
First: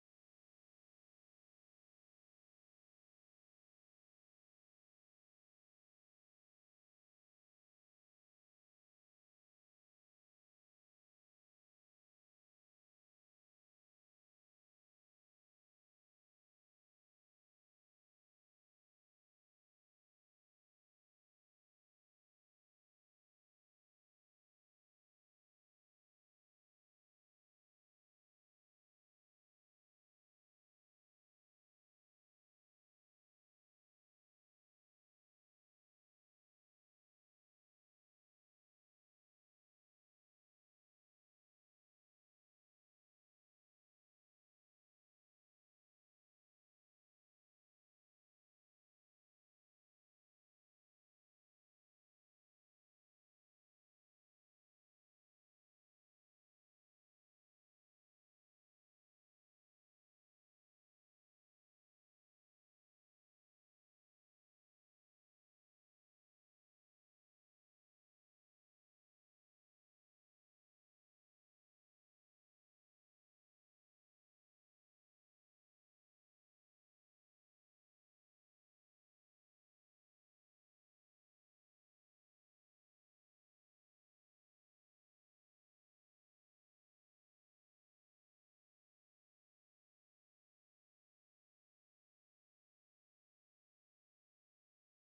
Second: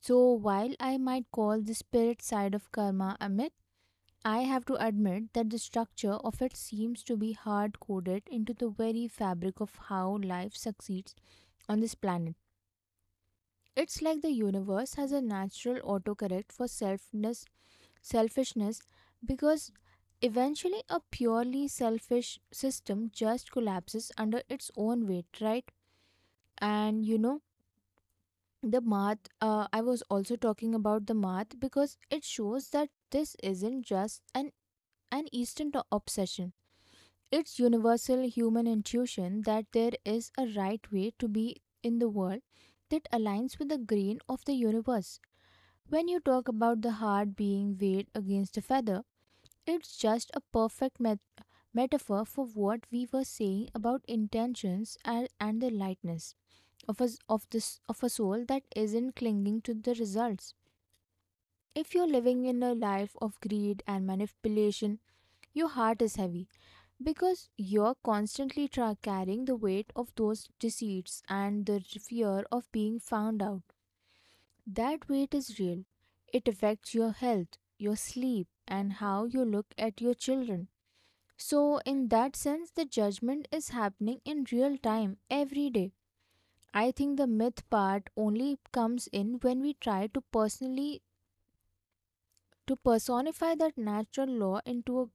Speaker 1: So while I might call the spirit side of karma a myth, I have to admit that the structure of it seems to be hard coded into the very fabric of how life succeeds on this planet. It's like the universe has a natural autocorrect for selfishness, because eventually a purely selfish system just collapses under its own weight, right? And you know, I was also talking about the math because it shows that this isn't just an Eastern obsession. It's universal human intuition that there is a right way to be in the world that aligns with the grain of the universe. When you talk about the heart being weighed against a feather, it's just a perfect metaphor for what we were saying about intentions and the lightness of a, s- of, this, of a soul that isn't clinging to the results. If you're living in a life of greed and manipulation, your heart is heavy because you're constantly carrying the weight of those deceits and the fear of being found out. That weight is real. It affects your health, your sleep, and how you look at your children. So, in that sense, the judgment is happening in real time every day. I think the myth part only comes in when we try to personally to personify that natural law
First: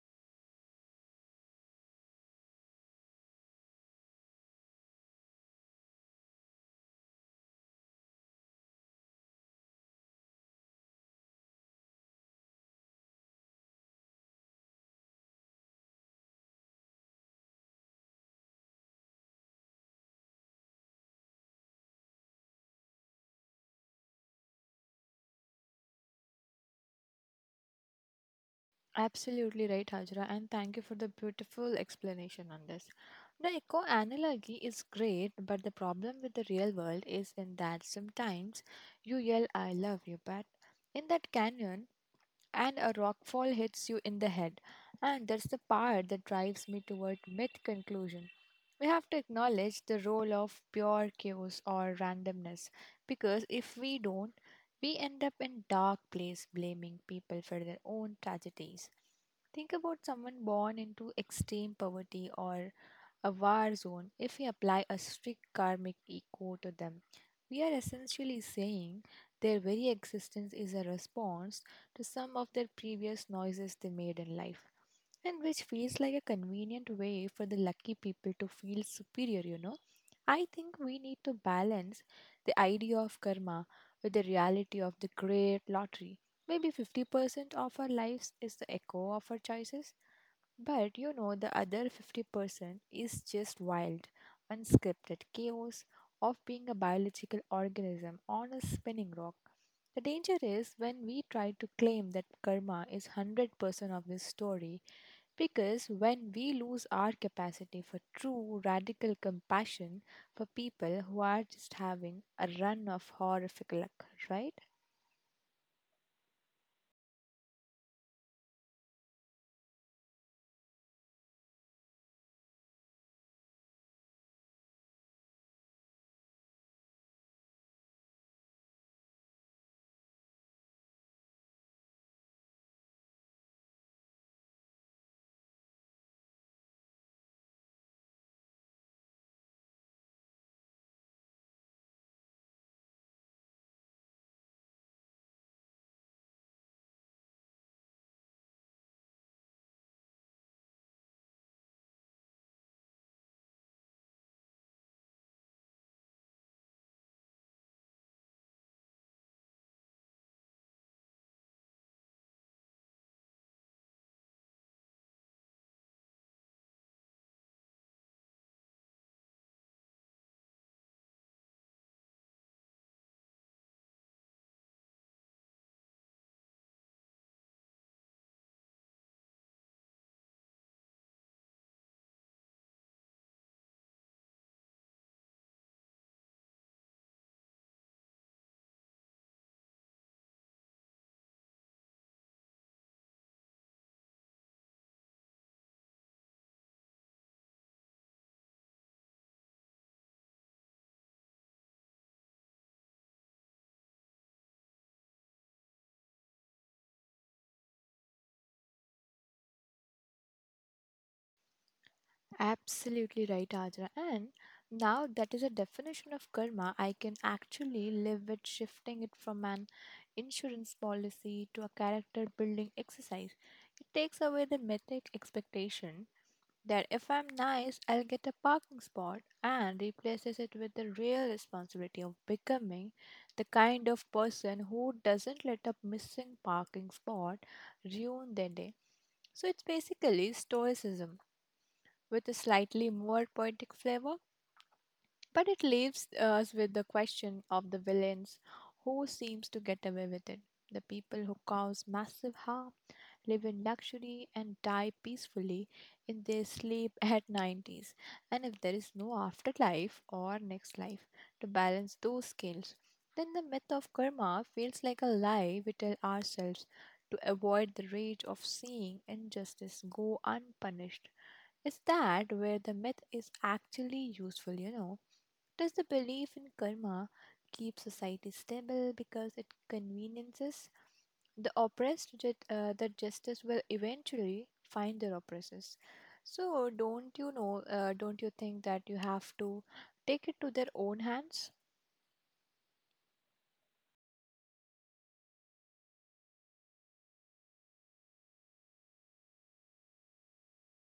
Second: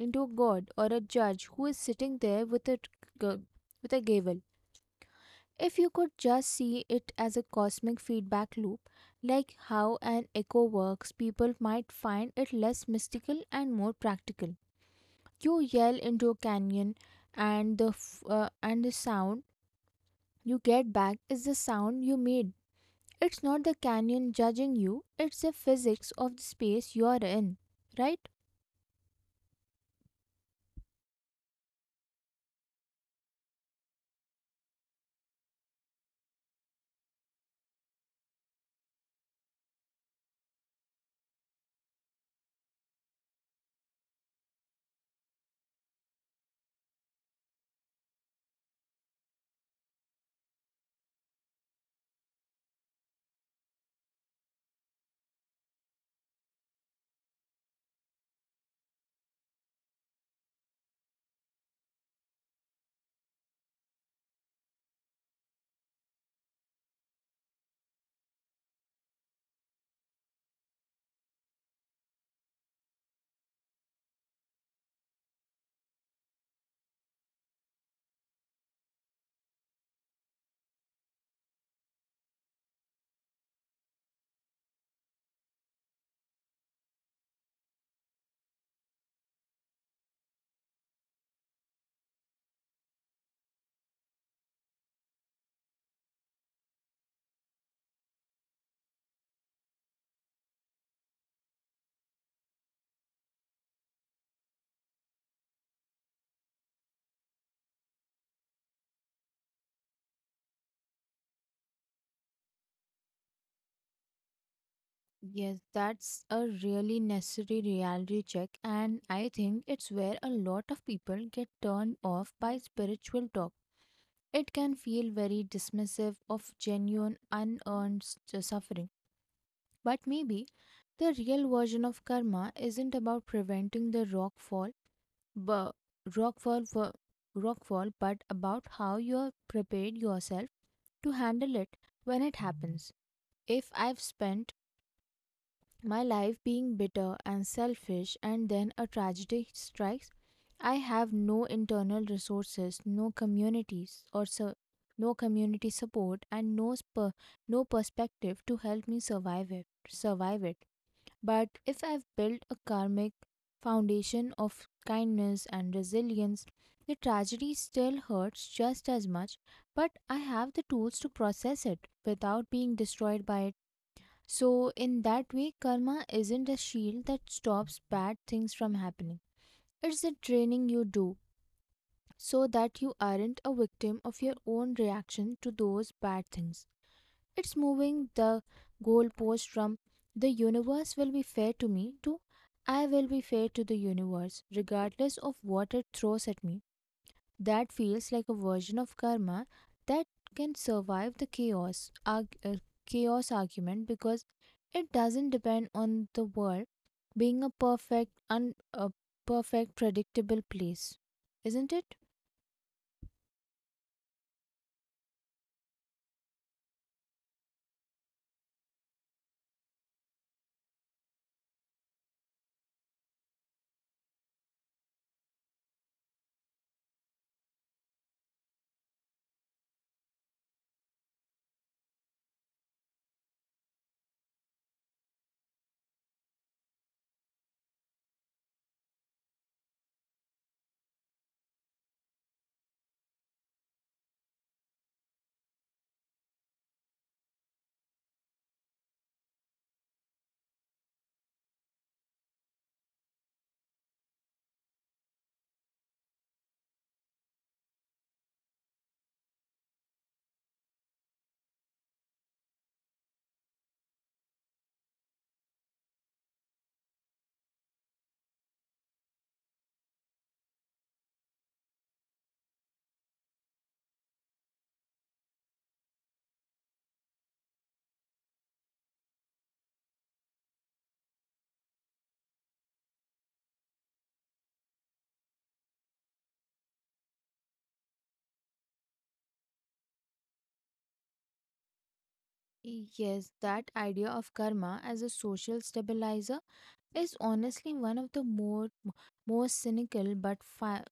Speaker 1: into a god or a judge who is sitting there with a g- with a gavel. If you could just see it as a cosmic feedback loop, like how an echo works, people might find it less mystical and more practical. You yell into a canyon, and the sound you get back is the sound you made. It's not the canyon judging you, it's the physics of the space you are in, right?
Speaker 2: Absolutely right, Hajra, and thank you for the beautiful explanation on this. The eco analogy is great, but the problem with the real world is in that sometimes you yell, I love you, but in that canyon, and a rockfall hits you in the head. And that's the part that drives me toward myth conclusion. We have to acknowledge the role of pure chaos or randomness because if we don't, we end up in dark place blaming people for their own tragedies. Think about someone born into extreme poverty or a war zone. If we apply a strict karmic echo to them, we are essentially saying their very existence is a response to some of their previous noises they made in life, and which feels like a convenient way for the lucky people to feel superior, you know. I think we need to balance the idea of karma with the reality of the great lottery. Maybe 50% of our lives is the echo of our choices, but you know, the other 50% is just wild, unscripted chaos of being a biological organism on a spinning rock. The danger is when we try to claim that karma is 100% of this story, because when we lose our capacity for true radical compassion for people who are just having a run of horrific luck, right?
Speaker 1: Yes, that's a really necessary reality check, and I think it's where a lot of people get turned off by spiritual talk. It can feel very dismissive of genuine, suffering. But maybe the real version of karma isn't about preventing the rock fall, but rock fall for rock fall, but about how you have prepared yourself to handle it when it happens. If I've spent my life being bitter and selfish and then a tragedy strikes, I have no internal resources, no communities or so no community support, and no perspective to help me survive it. But if I've built a karmic foundation of kindness and resilience, the tragedy still hurts just as much, but I have the tools to process it without being destroyed by it. So, in that way, karma isn't a shield that stops bad things from happening. It's the training you do so that you aren't a victim of your own reaction to those bad things. It's moving the goalpost from "the universe will be fair to me" to "I will be fair to the universe, regardless of what it throws at me." That feels like a version of karma that can survive the chaos argument, because it doesn't depend on the world being a perfect predictable place. Isn't it?
Speaker 2: Absolutely right, Ajra. And now that is a definition of karma I can actually live with, shifting it from an insurance policy to a character building exercise. It takes away the mythic expectation that if I'm nice, I'll get a parking spot and replaces it with the real responsibility of becoming the kind of person who doesn't let a missing parking spot ruin their day. So it's basically stoicism with a slightly more poetic flavor, but it leaves us with the question of the villains who seems to get away with it, the people who cause massive harm, live in luxury, and die peacefully in their sleep *laughs* at 90s. And if there is no afterlife or next life to balance those scales, then the myth of karma feels like a lie we tell ourselves to avoid the rage of seeing injustice go unpunished. Is that where the myth is actually useful, you know? Does the belief in karma keep society stable because it conveniences the oppressed, that justice will eventually find their oppressors? So don't you know, don't you think that you have to take it to their own hands?
Speaker 1: Yes, that idea of karma as a social stabilizer is honestly one of the more most cynical but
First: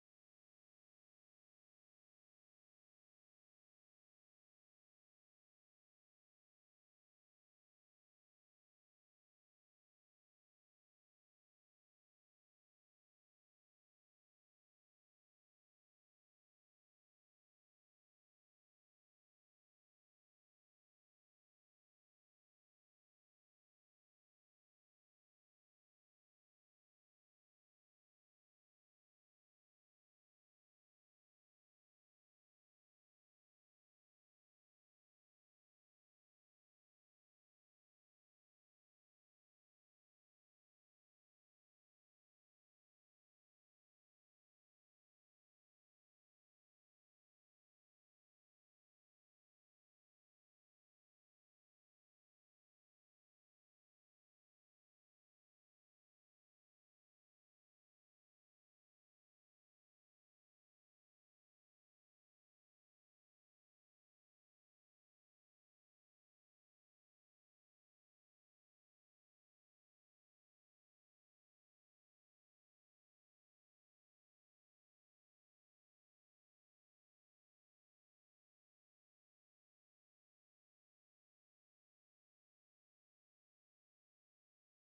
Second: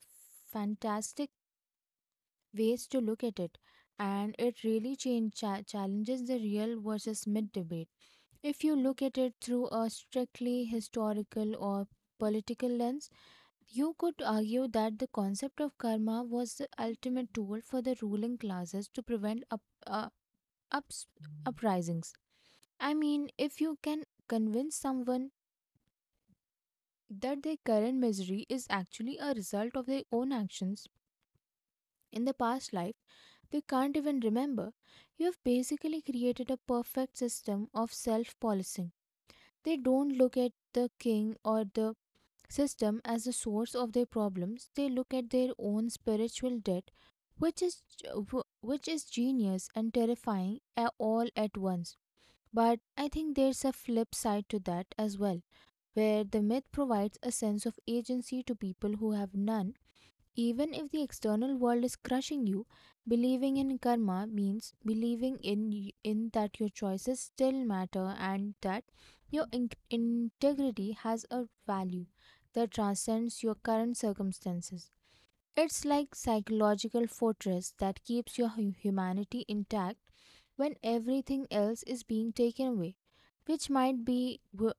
Speaker 1: fantastic ways to look at it, and it really challenges the real versus myth debate. If you look at it through a strictly historical or political lens, you could argue that the concept of karma was the ultimate tool for the ruling classes to prevent ups, uprisings. I mean, if you can convince someone that their current misery is actually a result of their own actions in the past life, they can't even remember. You have basically created a perfect system of self policing. They don't look at the king or the system as the source of their problems, they look at their own spiritual debt, which is which is genius and terrifying all at once. But I think there's a flip side to that as well, where the myth provides a sense of agency to people who have none. Even if the external world is crushing you, believing in karma means believing in that your choices still matter and that your integrity has a value that transcends your current circumstances. It's like psychological fortress that keeps your humanity intact when everything else is being taken away, which might be wh-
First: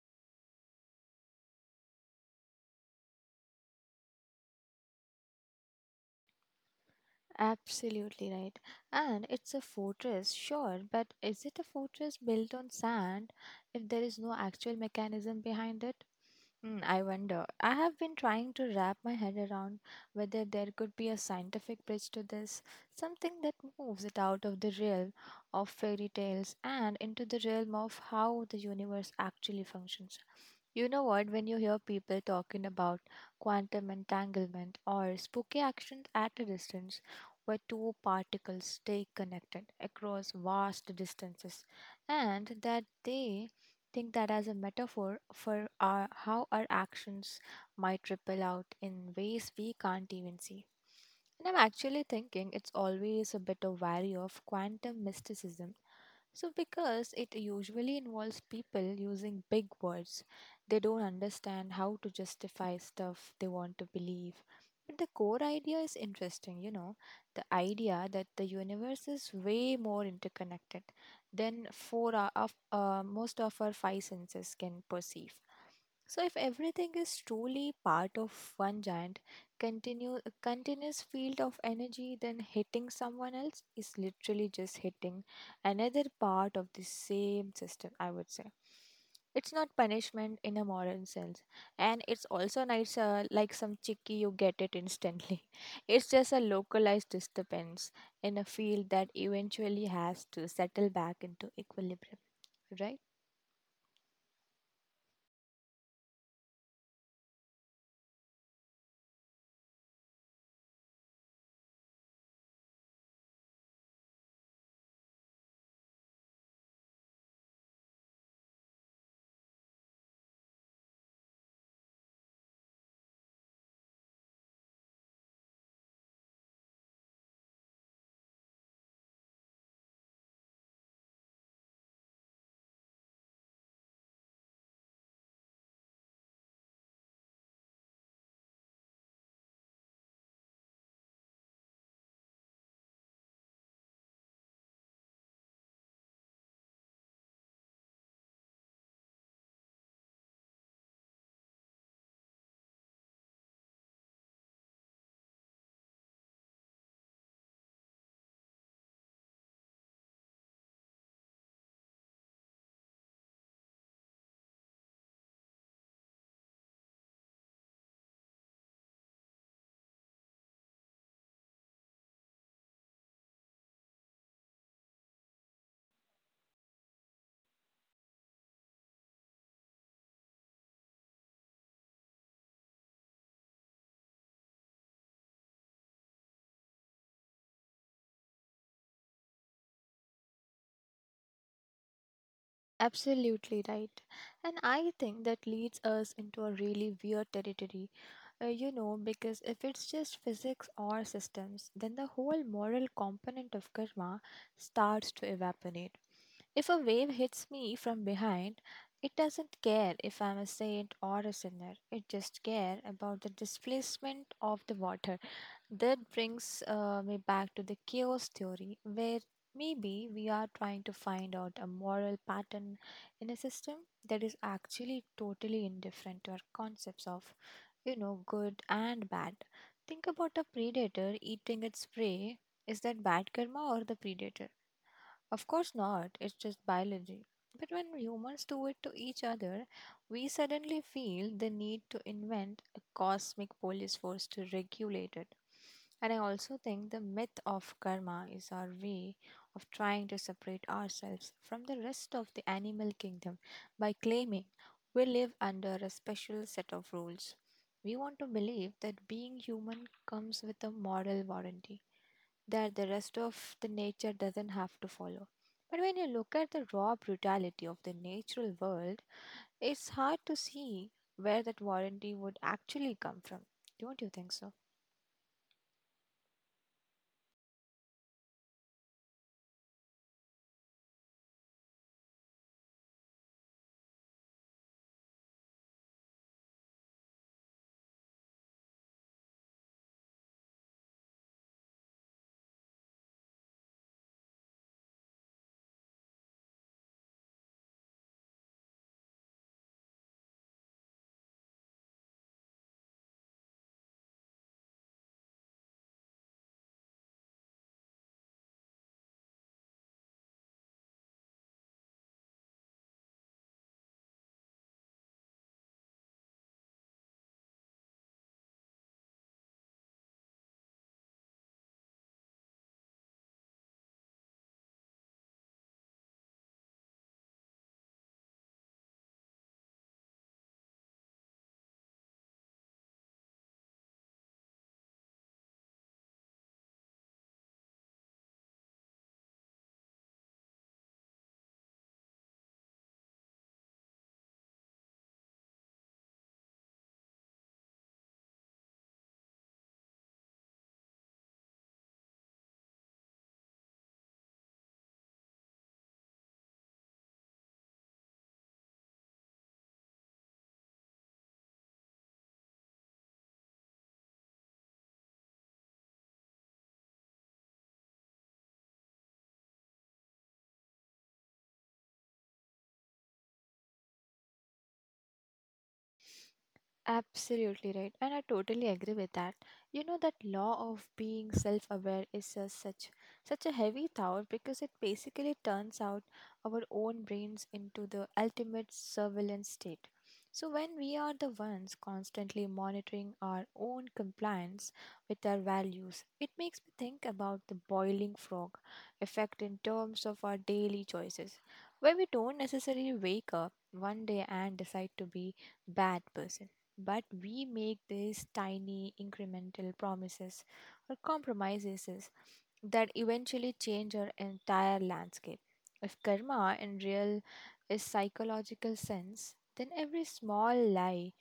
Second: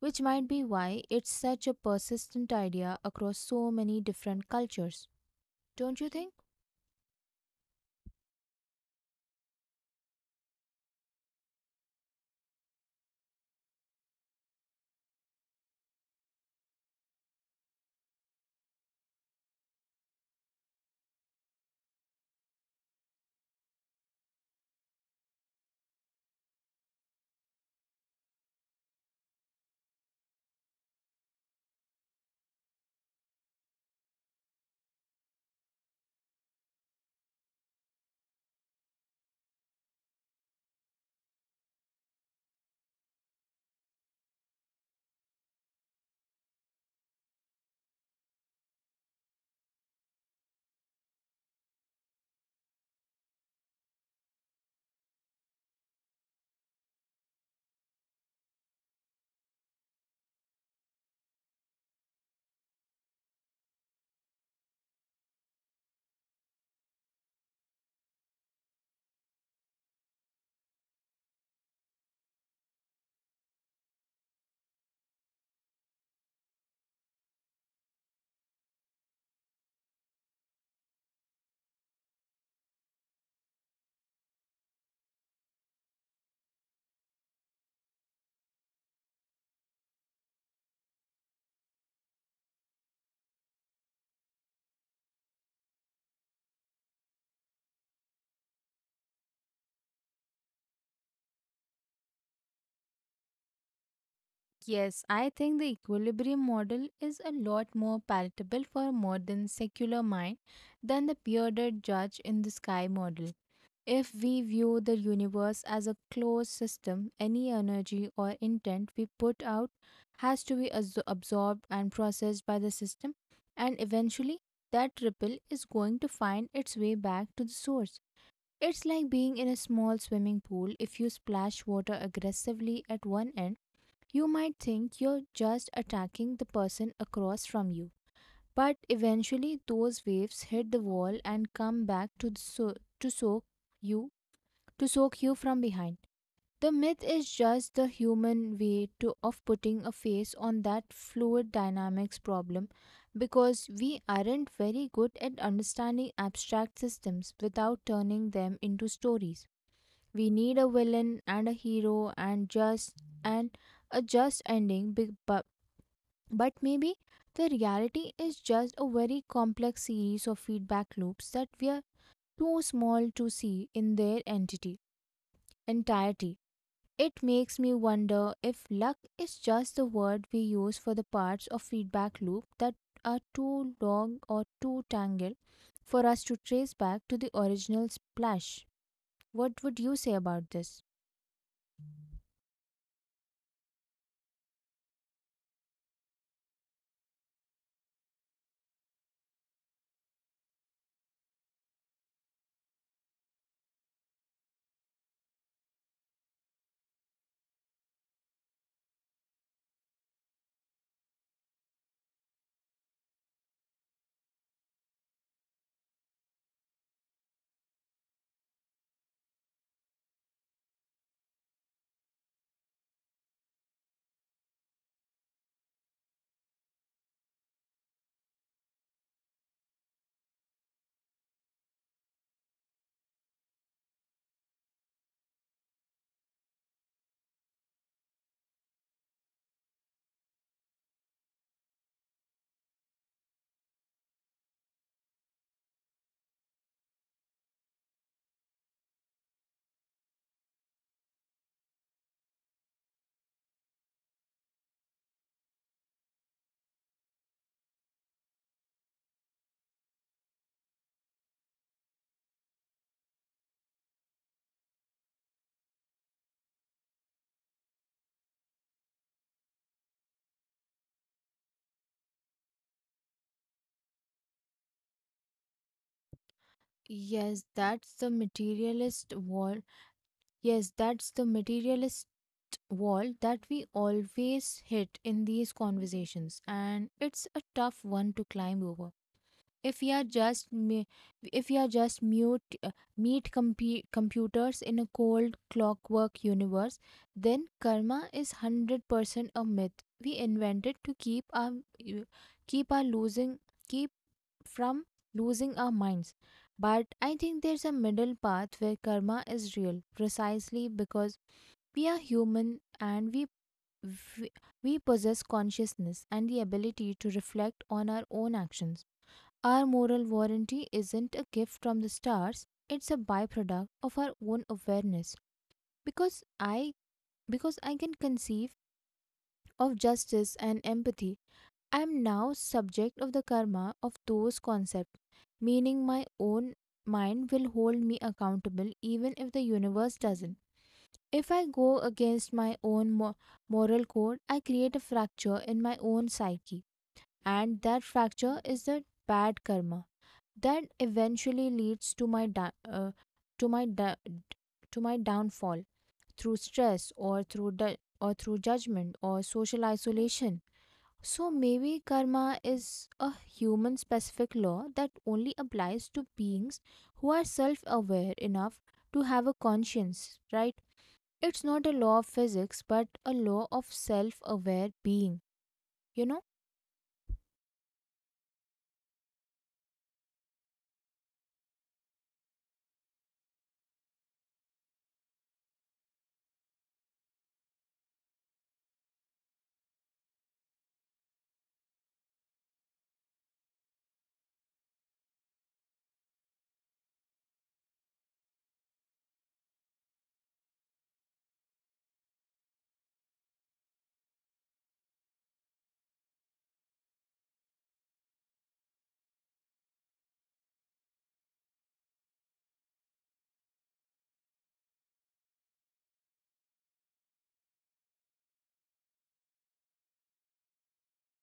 Speaker 1: which might be why it's such a persistent idea across so many different cultures, don't you think?
Speaker 2: Absolutely right. And it's a fortress, sure, but is it a fortress built on sand if there is no actual mechanism behind it? Hmm, I wonder. I have been trying to wrap my head around whether there could be a scientific bridge to this, something that moves it out of the realm of fairy tales and into the realm of how the universe actually functions. You know what, when you hear people talking about quantum entanglement or spooky actions at a distance, where two particles stay connected across vast distances, and that they think that as a metaphor for our, how our actions might ripple out in ways we can't even see. And I'm actually thinking it's always a bit of value of quantum mysticism. So, because it usually involves people using big words, they don't understand how to justify stuff they want to believe. But the core idea is interesting, you know, the idea that the universe is way more interconnected than four o- of most of our five senses can perceive. So if everything is truly part of one giant continue continuous field of energy, then hitting someone else is literally just hitting another part of the same system, I would say. It's not punishment in a modern sense, and it's also nice, like some chicky, you get it instantly. *laughs* It's just a localized disturbance in a field that eventually has to settle back into equilibrium, right?
Speaker 1: Yes, I think the equilibrium model is a lot more palatable for a modern secular mind than the bearded judge in the sky model. If we view the universe as a closed system, any energy or intent we put out has to be absorbed and processed by the system, and eventually that ripple is going to find its way back to the source. It's like being in a small swimming pool. If you splash water aggressively at one end, you might think you're just attacking the person across from you. But eventually, those waves hit the wall and come back to soak you you from behind. The myth is just the human way to of putting a face on that fluid dynamics problem, because we aren't very good at understanding abstract systems without turning them into stories. We need a villain and a hero and just and a just ending big but maybe the reality is just a very complex series of feedback loops that we are too small to see in their entity entirety. It makes me wonder if luck is just the word we use for the parts of feedback loop that are too long or too tangled for us to trace back to the original splash. What would you say about this?
Speaker 2: Absolutely right. And I think that leads us into a really weird territory. You know, because if it's just physics or systems, then the whole moral component of karma starts to evaporate. If a wave hits me from behind, it doesn't care if I'm a saint or a sinner. It just cares about the displacement of the water. That brings me back to the chaos theory, where maybe we are trying to find out a moral pattern in a system that is actually totally indifferent to our concepts of, you know, good and bad. Think about a predator eating its prey. Is that bad karma or the predator? Of course not, it's just biology. But when humans do it to each other, we suddenly feel the need to invent a cosmic police force to regulate it. And I also think the myth of karma is our way of trying to separate ourselves from the rest of the animal kingdom by claiming we live under a special set of rules. We want to believe that being human comes with a moral warranty that the rest of the nature doesn't have to follow. But when you look at the raw brutality of the natural world, it's hard to see where that warranty would actually come from. Don't you think so?
Speaker 1: Yes, that's the materialist wall. Yes, that's the materialist wall that we always hit in these conversations, and it's a tough one to climb over. If we are just me- If we are just mute meet computers in a cold clockwork universe, then karma is 100% a myth we invented to keep our losing keep from losing our minds. But I think there's a middle path where karma is real, precisely because we are human and we, we possess consciousness and the ability to reflect on our own actions. Our moral warranty isn't a gift from the stars, it's a byproduct of our own awareness. Because I because I can conceive of justice and empathy, I am now subject of the karma of those concepts, meaning my own mind will hold me accountable even if the universe doesn't. If I go against my own moral code, I create a fracture in my own psyche, and that fracture is the bad karma that eventually leads uh, to my da- to my downfall through stress or or through judgment or social isolation. So maybe karma is a human specific law that only applies to beings who are self aware enough to have a conscience, right? It's not a law of physics but a law of self aware being, you know?
Speaker 2: Absolutely right, and I totally agree with that. You know that law of being self-aware is a, such a heavy thought because it basically turns out our own brains into the ultimate surveillance state. So when we are the ones constantly monitoring our own compliance with our values, it makes me think about the boiling frog effect in terms of our daily choices, where we don't necessarily wake up one day and decide to be bad person, but we make these tiny incremental promises or compromises that eventually change our entire landscape. If karma in real is psychological sense, then every small lie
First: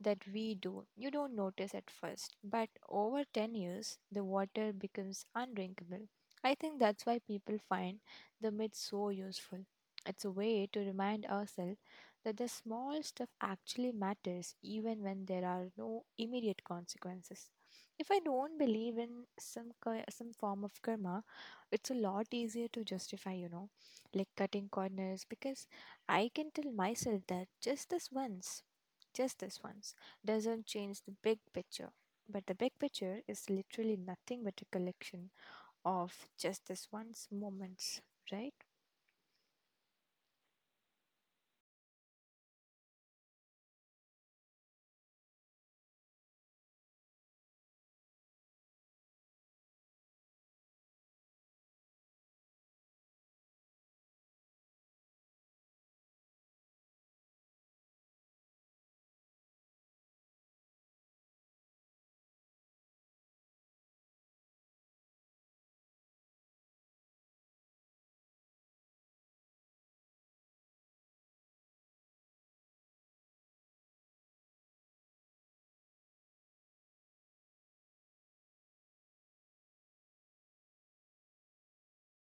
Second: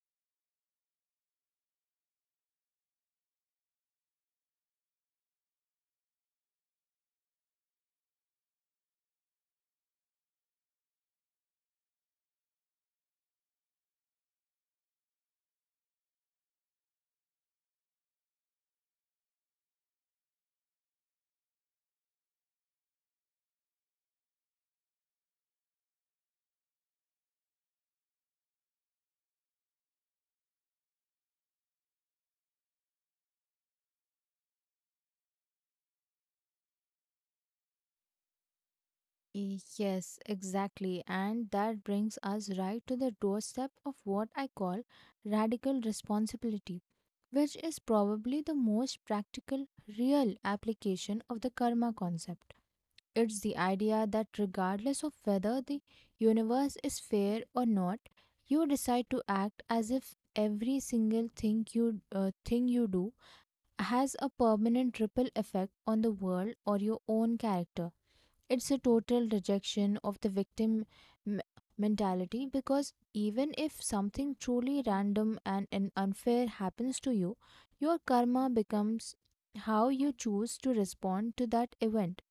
Speaker 2: that we do. You don't notice at first, but over 10 years, the water becomes undrinkable. I think that's why people find the myth so useful. It's a way to remind ourselves that the small stuff actually matters even when there are no immediate consequences. If I don't believe in some form of karma, it's a lot easier to justify, you know, like cutting corners because I can tell myself that just this once, just this once, doesn't change the big picture. But the big picture is literally nothing but a collection of just this once moments, right?
Speaker 1: Yes, exactly. And that brings us right to the doorstep of what I call radical responsibility, which is probably the most practical, real application of the karma concept. It's the idea that regardless of whether the universe is fair or not, you decide to act as if every single thing you do has a permanent ripple effect on the world or your own character. It's a total rejection of the victim m- mentality, because even if something truly random and unfair happens to you, your karma becomes how you choose to respond to that event.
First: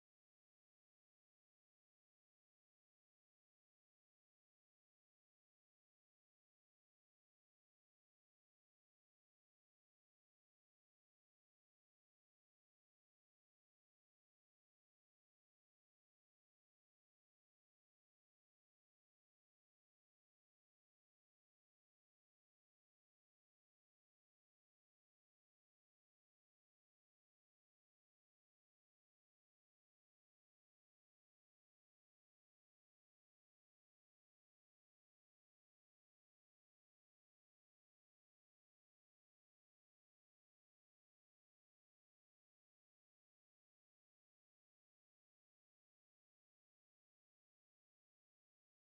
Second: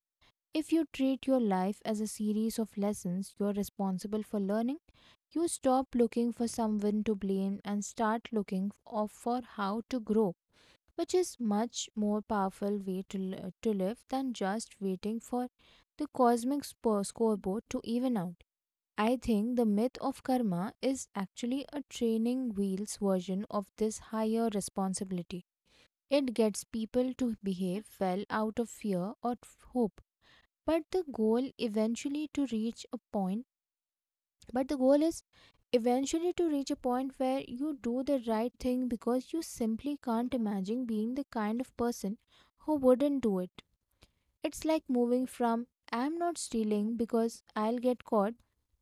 Speaker 1: If you treat your life as a series of lessons you're responsible for learning, you stop looking for someone to blame and start looking of for how to grow, which is much more powerful way to live than just waiting for the cosmic scoreboard to even out. I think the myth of karma is actually a training wheels version of this higher responsibility. It gets people to behave well out of fear or hope, but the goal is eventually to reach a point where you do the right thing because you simply can't imagine being the kind of person who wouldn't do it. It's like moving from "I'm not stealing because I'll get caught"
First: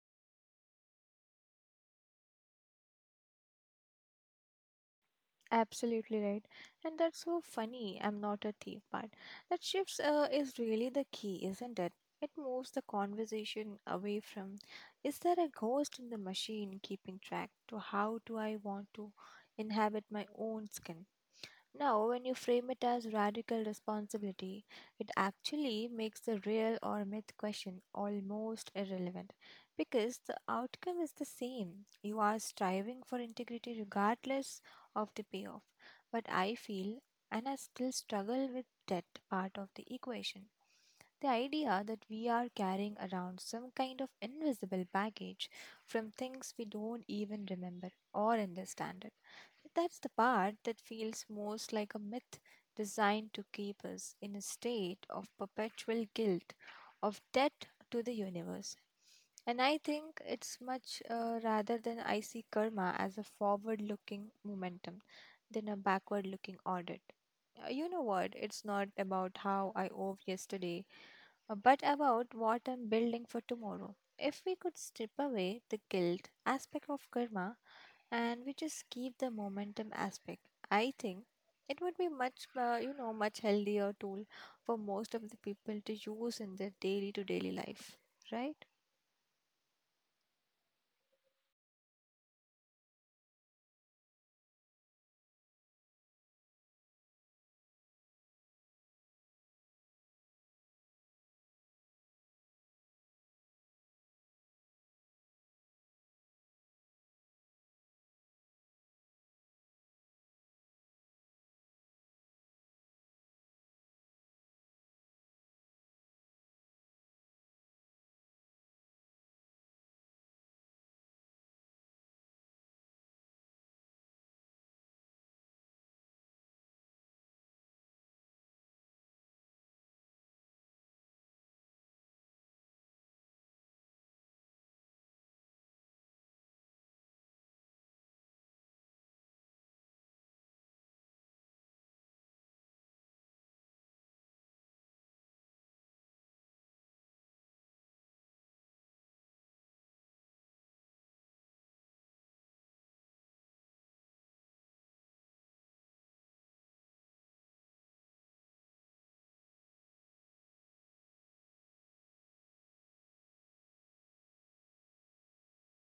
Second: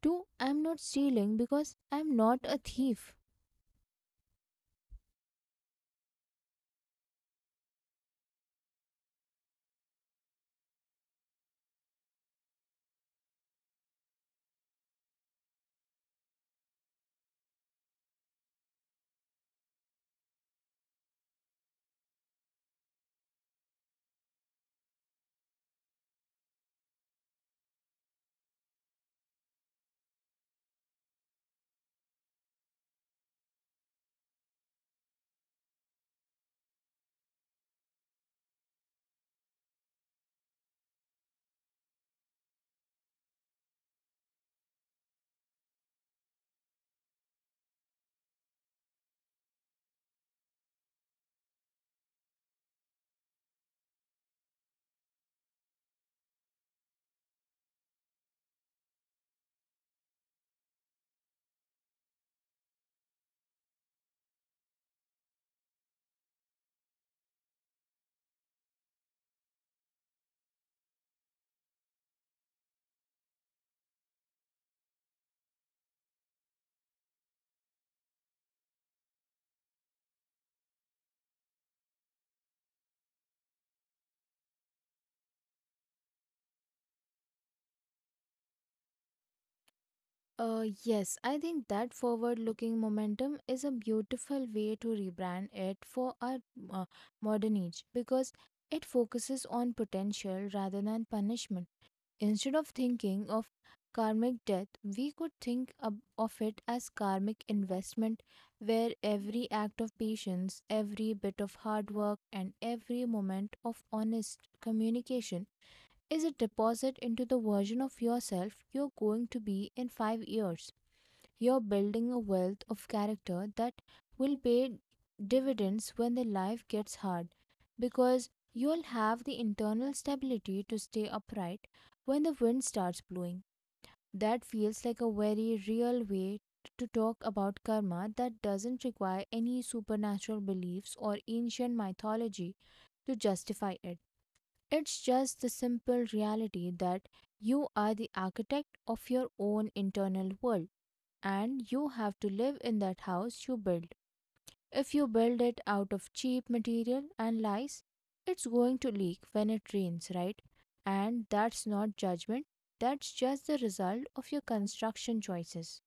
Speaker 1: to "I'm not stealing because I'm not a thief."
Speaker 2: Absolutely right. And that's so funny. I'm not a thief, but that shifts is really the key, isn't it? It moves the conversation away from is there a ghost in the machine keeping track to how do I want to inhabit my own skin? Now, when you frame it as radical responsibility, it actually makes the real or myth question almost irrelevant because the outcome is the same. You are striving for integrity regardless of the payoff. But I feel, and I still struggle with that part of the equation. The idea that we are carrying around some kind of invisible baggage from things we don't even remember or understand. That's the part that feels most like a myth designed to keep us in a state of perpetual guilt, of debt to the universe. And I think it's much rather than, I see karma as a forward looking momentum than a backward looking audit. You know what? It's not about how I owe yesterday, but about what I'm building for tomorrow. If we could strip away the guilt aspect of karma and we just keep the momentum aspect, I think it would be much, you know, much healthier tool for most of the people to use in their daily to daily life, right?
Speaker 1: Yes, I think that forward looking momentum is a beautiful way to rebrand it for our uh, modern age, because it focuses on potential rather than punishment. Instead of thinking of karmic death, we could think of it as karmic investment, where every act of patience, every bit of hard work, and every moment of honest communication is a deposit into the version of yourself you're going to be in 5 years. You're building a wealth of character that will pay dividends when the life gets hard, because you'll have the internal stability to stay upright when the wind starts blowing. That feels like a very real way to talk about karma that doesn't require any supernatural beliefs or ancient mythology to justify it. It's just the simple reality that you are the architect of your own internal world and you have to live in that house you build. If you build it out of cheap material and lies, it's going to leak when it rains, right? And that's not judgment, that's just the result of your construction choices.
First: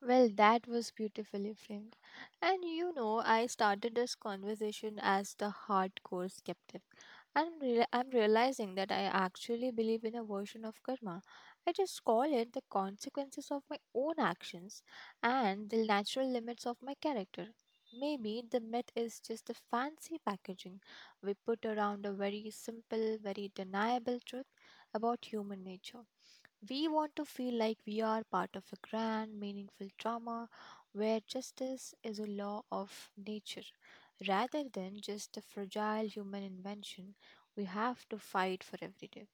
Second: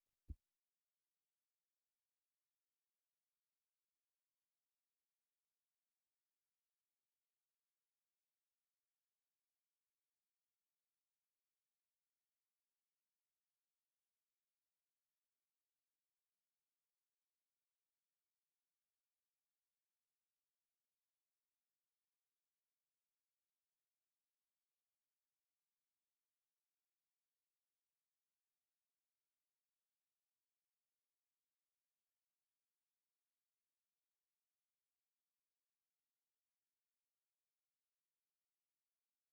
Speaker 2: Well, that was beautifully framed. And you know, I started this conversation as the hardcore skeptic. And real I'm realizing that I actually believe in a version of karma. I just call it the consequences of my own actions and the natural limits of my character. Maybe the myth is just the fancy packaging we put around a very simple, very deniable truth about human nature. We want to feel like we are part of a grand, meaningful drama where justice is a law of nature rather than just a fragile human invention we have to fight for every day.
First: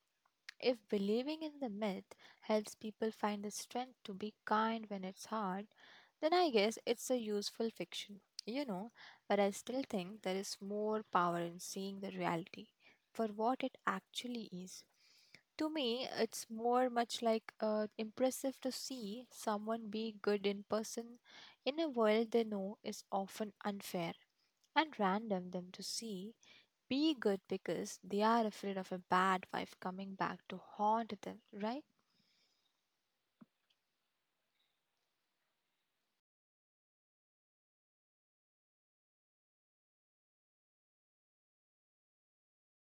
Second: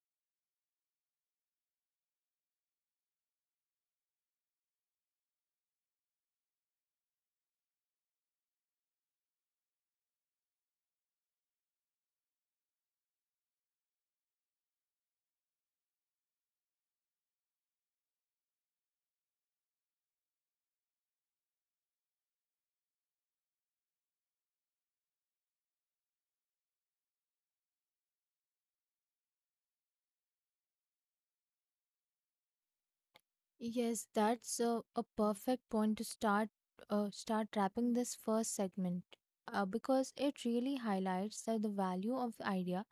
Speaker 2: If believing in the myth helps people find the strength to be kind when it's hard, then I guess it's a useful fiction, you know. But I still think there is more power in seeing the reality for what it actually is. To me, it's more much like impressive to see someone be good in person in a world they know is often unfair and random them to see be good because they are afraid of a bad wife coming back to haunt them, right?
Speaker 1: Yes, that's a perfect point to start wrapping this first segment, because it really highlights that the value of idea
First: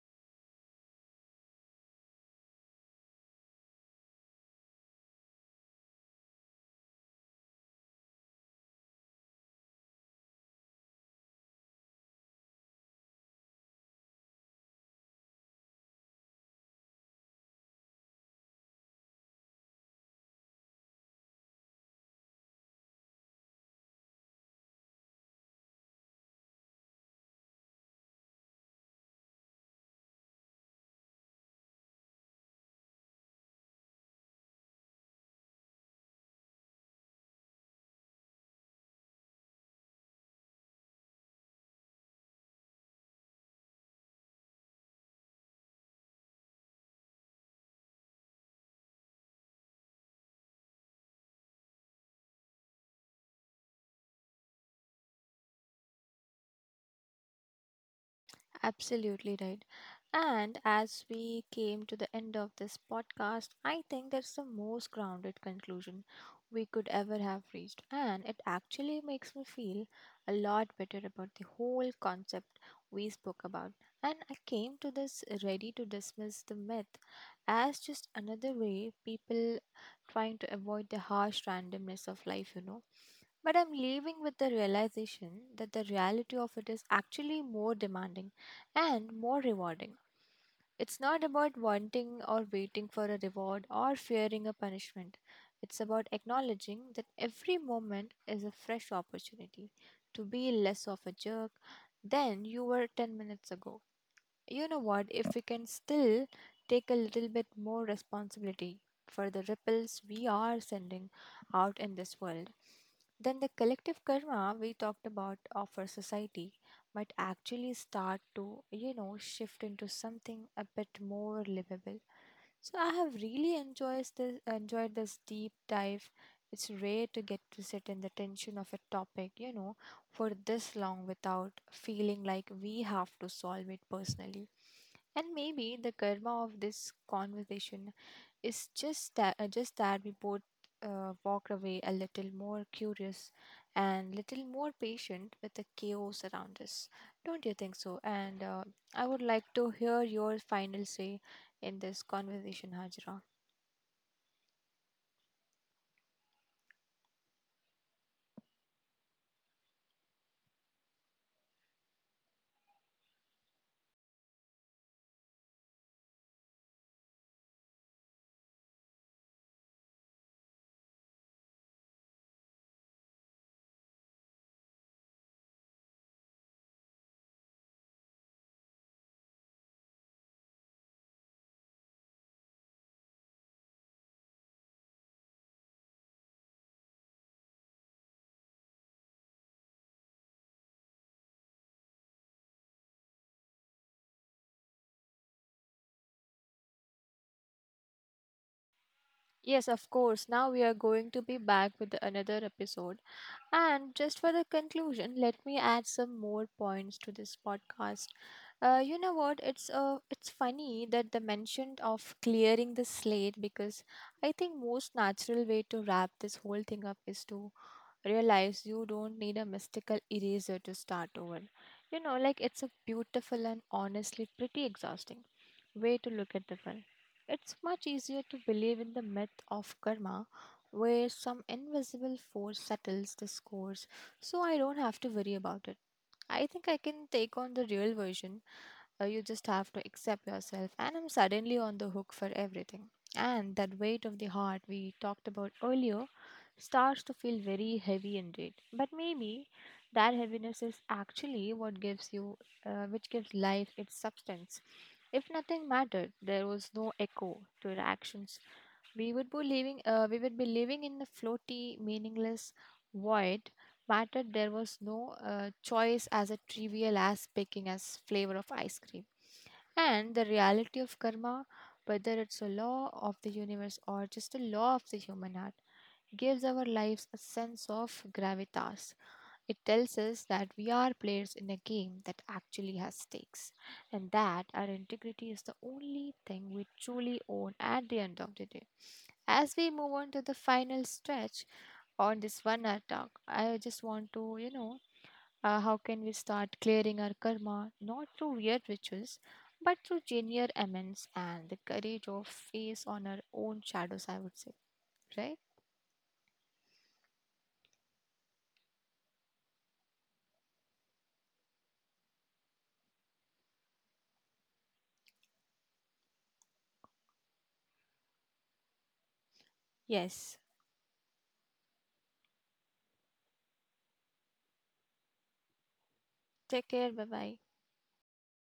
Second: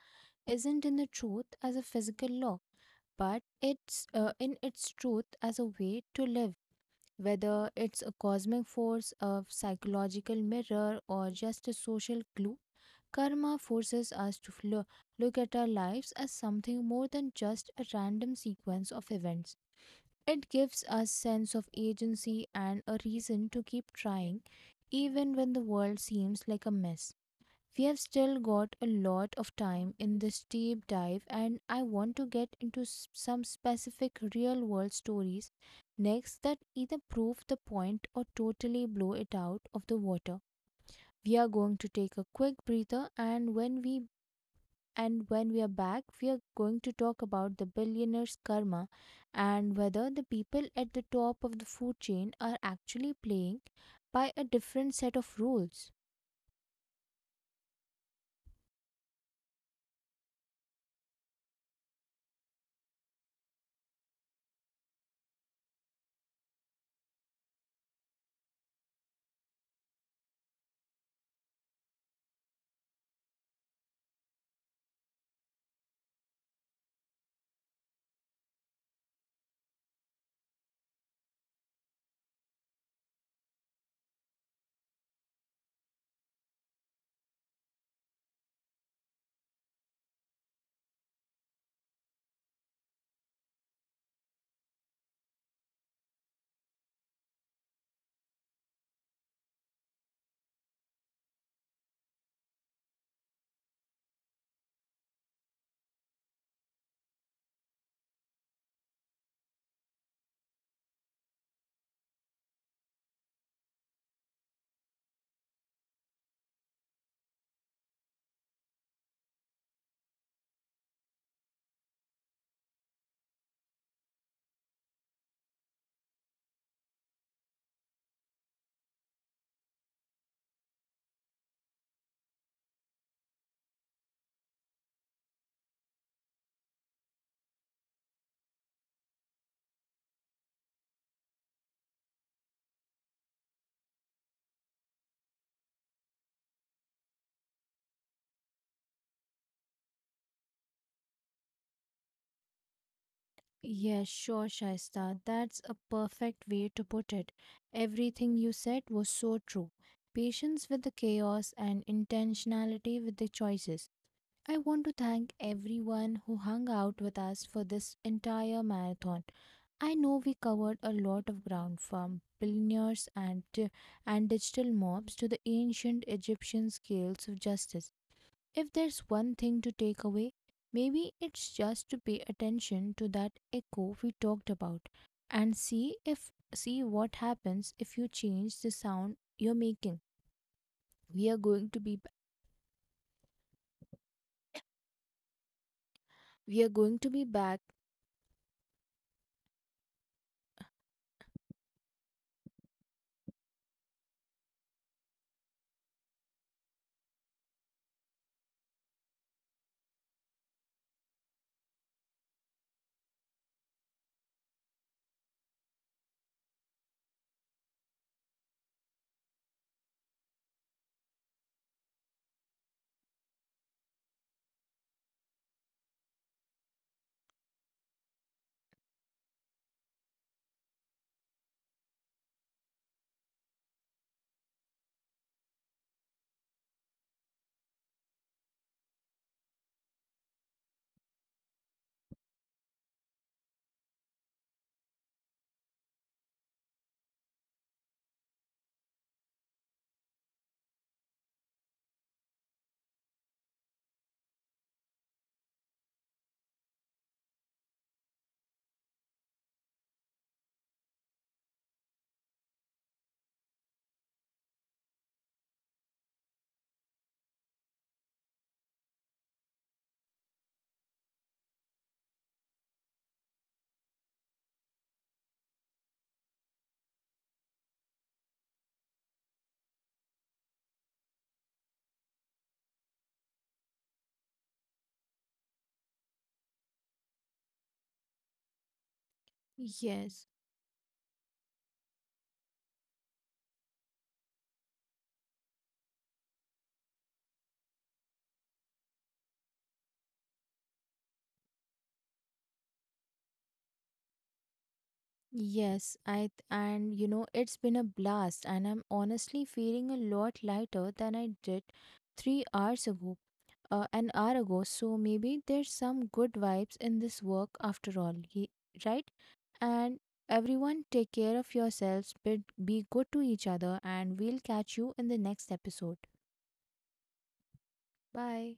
Speaker 1: isn't in the truth as a physical law, but it's in its truth as a way to live. Whether it's a cosmic force, a psychological mirror, or just a social glue, karma forces us to look at our lives as something more than just a random sequence of events. It gives us sense of agency and a reason to keep trying even when the world seems like a mess. We have still got a lot of time in this deep dive, and I want to get into some specific real world stories next that either prove the point or totally blow it out of the water. We are going to take a quick breather, and when we are back, we are going to talk about the billionaire's karma and whether the people at the top of the food chain are actually playing by a different set of rules.
Speaker 2: Absolutely right. And as we came to the end of this podcast, I think that's the most grounded conclusion we could ever have reached. And it actually makes me feel a lot better about the whole concept we spoke about. And I came to this ready to dismiss the myth as just another way people trying to avoid the harsh randomness of life, you know. But I'm leaving with the realization that the reality of it is actually more demanding and more rewarding. It's not about wanting or waiting for a reward or fearing a punishment. It's about acknowledging that every moment is a fresh opportunity to be less of a jerk than you were 10 minutes ago. You know what? If we can still take a little bit more responsibility for the ripples we are sending out in this world, then the collective karma we talked about of our society might actually start to, you know, shift into something a bit more livable. So I have really enjoyed this deep dive. It's rare to get to sit in the tension of a topic, you know, for this long without feeling like we have to solve it personally. And maybe the karma of this conversation, it's just that we both walked away a little more curious and little more patient with the chaos around us. Don't you think so? And I would like to hear your final say in this conversation, Hajra.
Speaker 1: Yes, sure, Shaista. That's a perfect way to put it. Everything you said was so true. Patience with the chaos and intentionality with the choices. I want to thank everyone who hung out with us for this entire marathon. I know we covered a lot of ground from billionaires and digital mobs to the ancient Egyptian scales of justice. If there's one thing to take away, maybe it's just to pay attention to that echo we talked about and see what happens if you change the sound you're making. We are going to be we are going to be back.
Speaker 2: Yes, of course. Now we are going to be back with another episode. And just for the conclusion, let me add some more points to this podcast. You know what? It's funny that the mention of clearing the slate because I think most natural way to wrap this whole thing up is to realize you don't need a mystical eraser to start over. You know, like it's a beautiful and honestly pretty exhausting way to look at the world. It's much easier to believe in the myth of karma where some invisible force settles the scores so I don't have to worry about it. I think I can take on the real version. You just have to accept yourself, and I'm suddenly on the hook for everything. And that weight of the heart we talked about earlier starts to feel very heavy indeed. But maybe that heaviness is actually what gives you, which gives life its substance. If nothing mattered, there was no echo to the actions, we would be living in a floaty meaningless void, matter there was no choice as a trivial as picking as flavor of ice cream, and the reality of karma, whether it's a law of the universe or just a law of the human heart, gives our lives a sense of gravitas. It tells us that we are players in a game that actually has stakes and that our integrity is the only thing we truly own at the end of the day. As we move on
Speaker 1: Yes.
Speaker 2: to the final stretch on this 1 hour talk, I just want to, you know, how can we start clearing our karma not through weird rituals but through genuine amends and the courage of face on our own shadows, I would say, right?
Speaker 1: And you know it's been a blast and I'm honestly feeling a lot lighter than I did 3 hours ago, an hour ago, so maybe there's some good vibes in this work after all, right? And
Speaker 2: Yes.
Speaker 1: everyone take care of yourselves, be good to each other and we'll catch you in the next episode.
Speaker 2: Take care. Bye bye.
Speaker 1: Bye.